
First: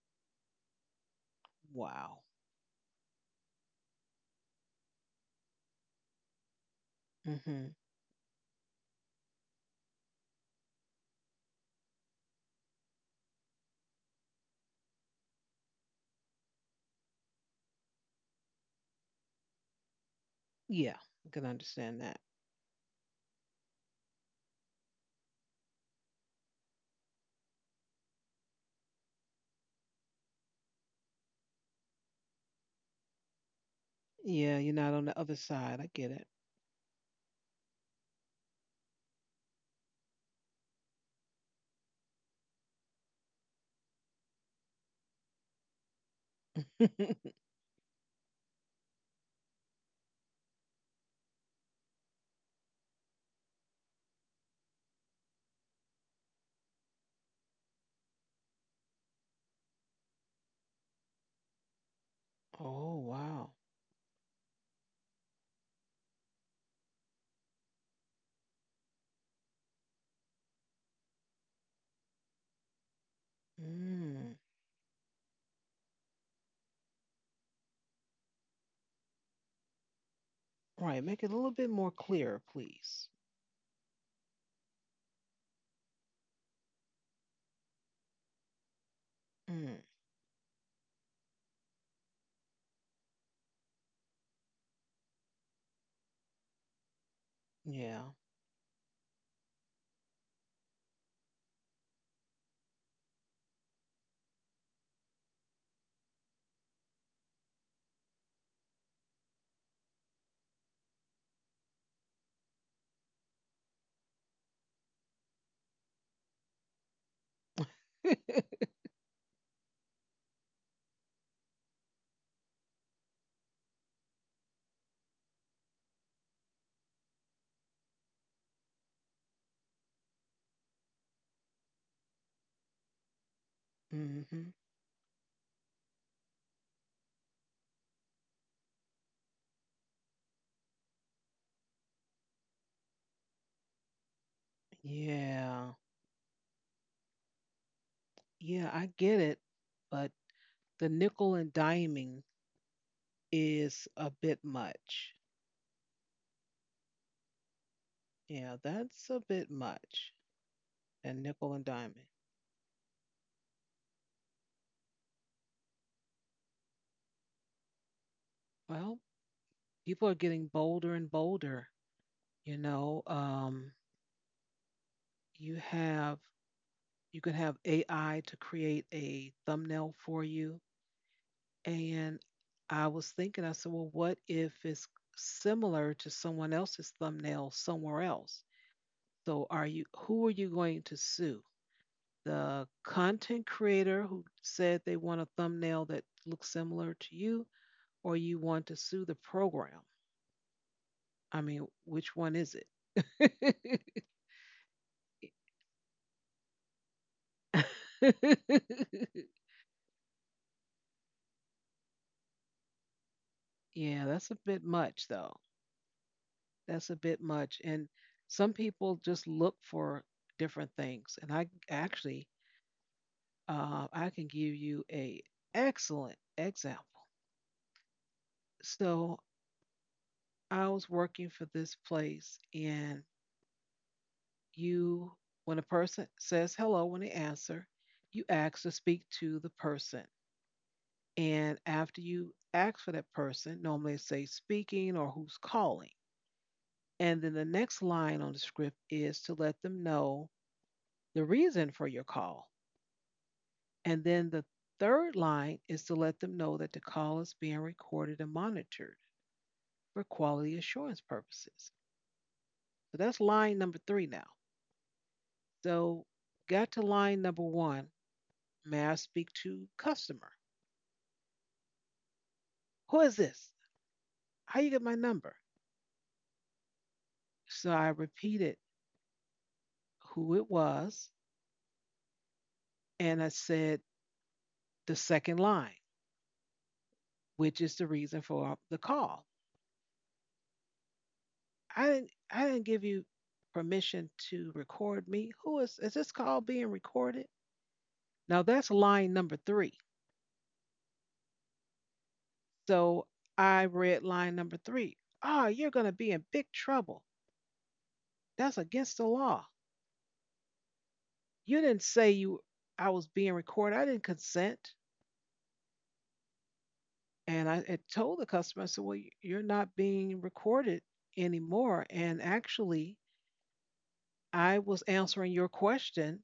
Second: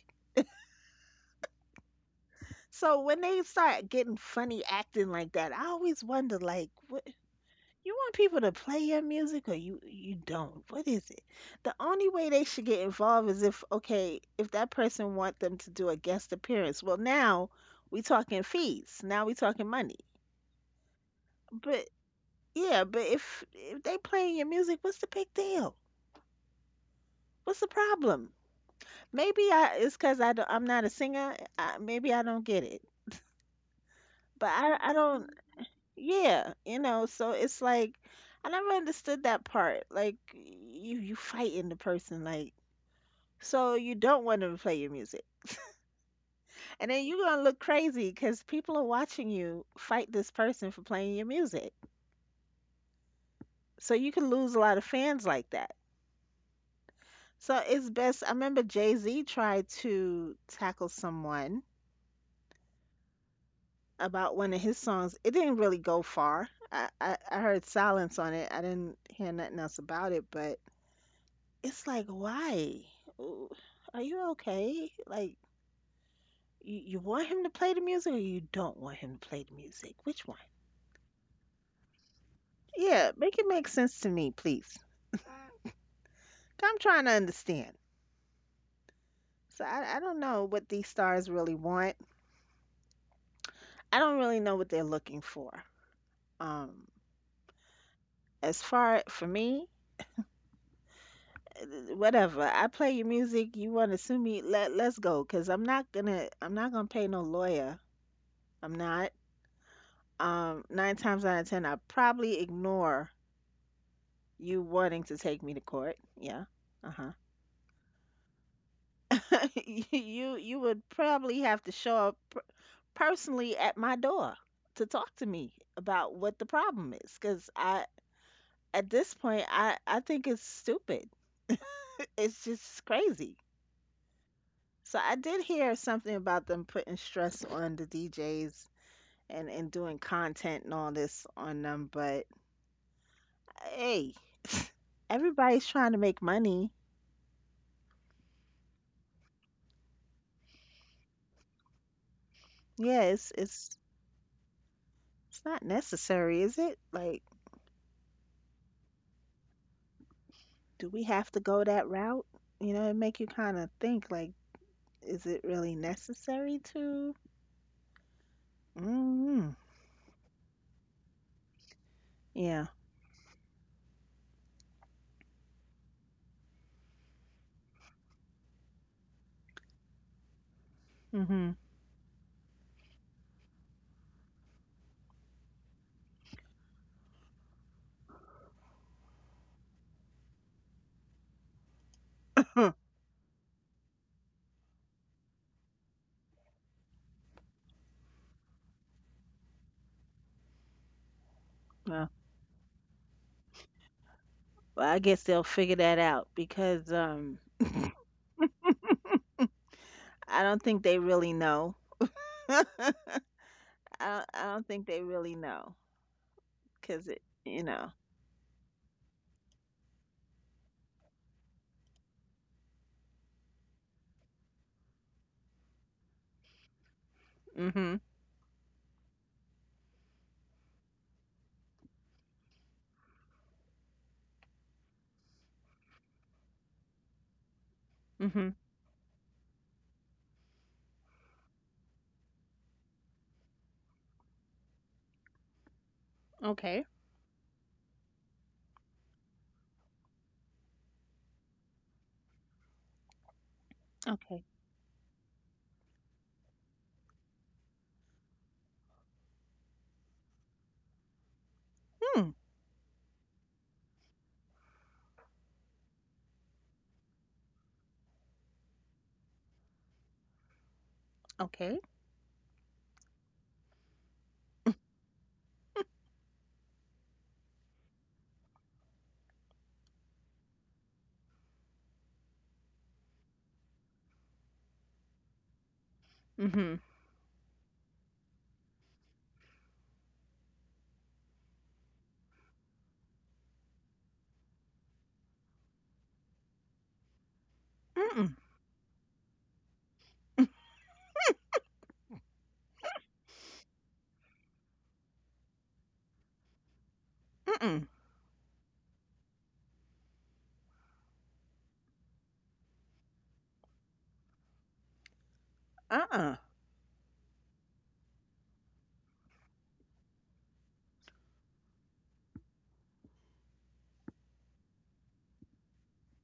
Speaker 1: Wow.
Speaker 2: So when they start getting funny acting like that, I always wonder like what,
Speaker 1: Mm-hmm.
Speaker 2: you want people to play your music or you don't? What is it? The only way they should get involved is if, okay, if that person want them to do a guest appearance. Well, now we talking fees. Now we talking money.
Speaker 1: Yeah, I can
Speaker 2: But
Speaker 1: understand that.
Speaker 2: yeah, but if they playing your music, what's the big deal? What's the problem? Maybe I, it's cuz I don't, I'm not a singer. I, maybe I don't get it. But
Speaker 1: Yeah,
Speaker 2: I
Speaker 1: you're
Speaker 2: I
Speaker 1: not on the
Speaker 2: don't.
Speaker 1: other side. I get
Speaker 2: Yeah, you know, so it's like, I never understood that part. Like you fighting the person, like, so you don't want them to play your music. And then you're
Speaker 1: it.
Speaker 2: gonna look crazy because people are watching you fight this person for playing your music. So you can lose a lot of fans like that. So it's best. I remember Jay Z tried to tackle someone
Speaker 1: Oh, wow.
Speaker 2: about one of his songs. It didn't really go far. I heard silence on it. I didn't hear nothing else about it, but it's like, why? Ooh, are you
Speaker 1: Mm.
Speaker 2: okay? Like, you want him to play the music or you don't want him to play the music? Which one?
Speaker 1: Right. Make it a little bit more clear, please.
Speaker 2: Yeah, make it make sense to me, please. I'm trying to understand. So
Speaker 1: Mm.
Speaker 2: I don't know what these stars really want. I don't really know what they're looking for. Um,
Speaker 1: Yeah.
Speaker 2: as far for me, whatever. I play your music. You want to sue me? Let, let's go. Cause I'm not gonna, I'm not gonna pay no lawyer. I'm not. Nine times out of ten, I probably ignore you wanting to take me to court. Yeah. Uh-huh. You would probably have to show up personally at my door to talk to me about what the problem is, cause I, at this point I think it's stupid. It's just crazy.
Speaker 1: Hmm.
Speaker 2: So I did hear something about them putting stress on the DJs and doing content and all this on them, but hey, everybody's
Speaker 1: Yeah.
Speaker 2: trying to make money.
Speaker 1: Yeah, I get it. But the nickel and diming
Speaker 2: Yeah, it's
Speaker 1: is a bit much.
Speaker 2: it's not necessary, is it? Like,
Speaker 1: Yeah, that's a bit much.
Speaker 2: do we
Speaker 1: And
Speaker 2: have to
Speaker 1: nickel
Speaker 2: go
Speaker 1: and
Speaker 2: that
Speaker 1: diming.
Speaker 2: route? You know, it make you kind of think like, is it really necessary to?
Speaker 1: Well,
Speaker 2: Mm-hmm.
Speaker 1: people are getting bolder and bolder. You
Speaker 2: Yeah.
Speaker 1: know, you have you can have AI to create a thumbnail for you.
Speaker 2: Mm-hmm.
Speaker 1: And I was thinking, I said, well, what if it's similar to someone else's thumbnail somewhere else? So, are you, who are you going to sue? The
Speaker 2: Huh.
Speaker 1: content creator who said they want a thumbnail that looks similar to you, or you want to sue the program? I mean,
Speaker 2: Well,
Speaker 1: which one is it?
Speaker 2: well, I guess they'll figure that out because I don't think they really know.
Speaker 1: Yeah, that's a
Speaker 2: I
Speaker 1: bit
Speaker 2: don't think they
Speaker 1: much, though.
Speaker 2: really know
Speaker 1: That's a
Speaker 2: because
Speaker 1: bit
Speaker 2: it,
Speaker 1: much.
Speaker 2: you
Speaker 1: And
Speaker 2: know.
Speaker 1: some people just look for different things. And I actually, I can give you a excellent example.
Speaker 2: Mm-hmm.
Speaker 1: So I was working for this place, and, you, when a person says hello when they answer, you
Speaker 2: Mm-hmm.
Speaker 1: ask to speak to the person. And after you ask for that person, normally it say speaking or who's calling.
Speaker 2: Okay.
Speaker 1: And then the next line on the script is to let them know the reason for your call. And then
Speaker 2: Okay.
Speaker 1: the third line is to let them know that the call is being recorded and monitored for quality assurance purposes.
Speaker 2: Hmm.
Speaker 1: So that's line number three now. So got to line number one. May I speak to customer?
Speaker 2: Okay.
Speaker 1: Who is this? How you get my number? So I repeated who it was and I said the second line,
Speaker 2: Mm-hmm.
Speaker 1: which is the reason for the call. I didn't give you permission to record me. Who is, this call being recorded?
Speaker 2: Mm-mm.
Speaker 1: Now that's line number three. So I read line number three. Ah, you're gonna be in big trouble.
Speaker 2: Mm-mm.
Speaker 1: That's against the law. You didn't say you, I was being recorded. I didn't consent.
Speaker 2: Uh-uh.
Speaker 1: And I had told the customer, I said, well, you're not being recorded anymore. And actually, I was answering your question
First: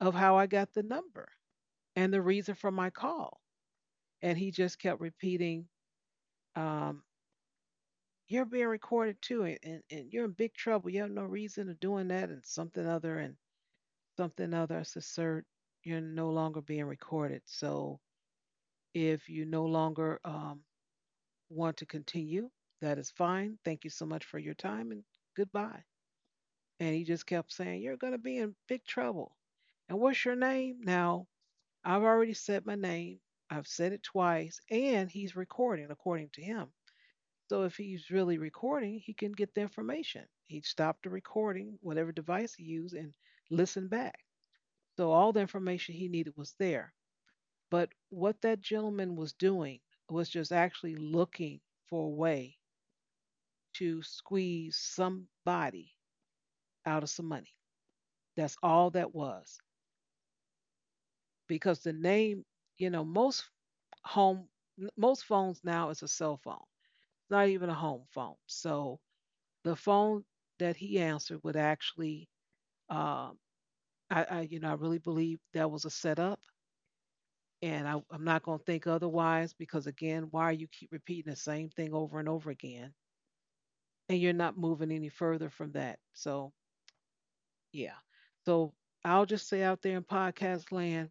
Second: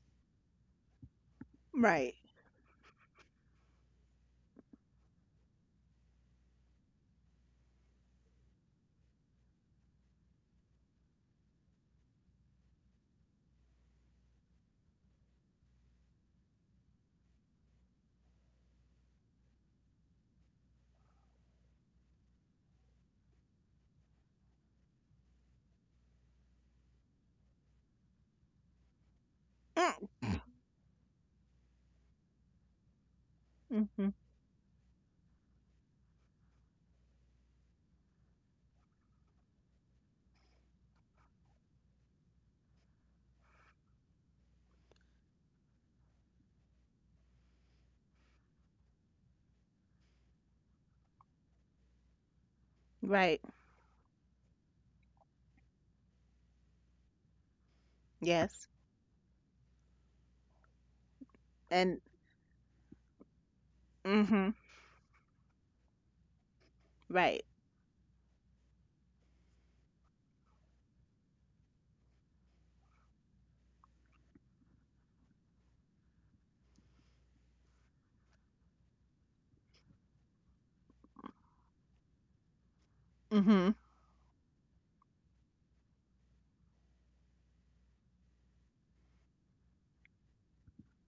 Speaker 1: of how I got the number and
Speaker 2: Right.
Speaker 1: the reason for my call. And he just kept repeating, um, you're being recorded too, and you're in big trouble. You have no reason of doing that, and something other, and something other. I said, sir, you're no longer being recorded. So if you no longer want to continue, that is fine. Thank you so much for your time and goodbye. And he just kept saying, you're going to be in big trouble. And
Speaker 2: Mm.
Speaker 1: what's your name? Now, I've already said my name, I've said it
Speaker 2: Mm-hmm.
Speaker 1: twice, and he's recording according to him. So if he's really recording, he can get the information. He'd stop the recording, whatever device he used, and listen back. So all the information he needed was there. But what that gentleman was doing was just actually looking for a way
Speaker 2: Right.
Speaker 1: to squeeze somebody out of some money. That's
Speaker 2: Yes.
Speaker 1: all that was. Because the
Speaker 2: And
Speaker 1: name, you know, most
Speaker 2: mm-hmm.
Speaker 1: home, most phones now is a cell phone,
Speaker 2: Right.
Speaker 1: not even a home phone. So the phone that he answered would actually, um, you know, I really believe that was a setup. And I'm not going to think otherwise because, again, why you keep repeating the same thing over and over again?
Speaker 2: Mm-hmm.
Speaker 1: And you're not moving any further from that. So yeah. So I'll just say out there in podcast land,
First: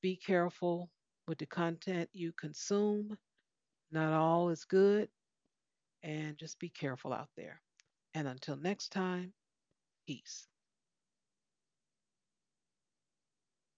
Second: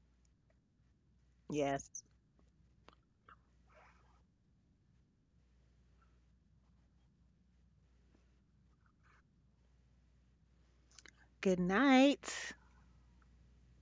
Speaker 1: be careful with the
Speaker 2: Yes.
Speaker 1: content you consume. Not all is good, and just be careful out there. And until next time, peace.
Speaker 2: Good night.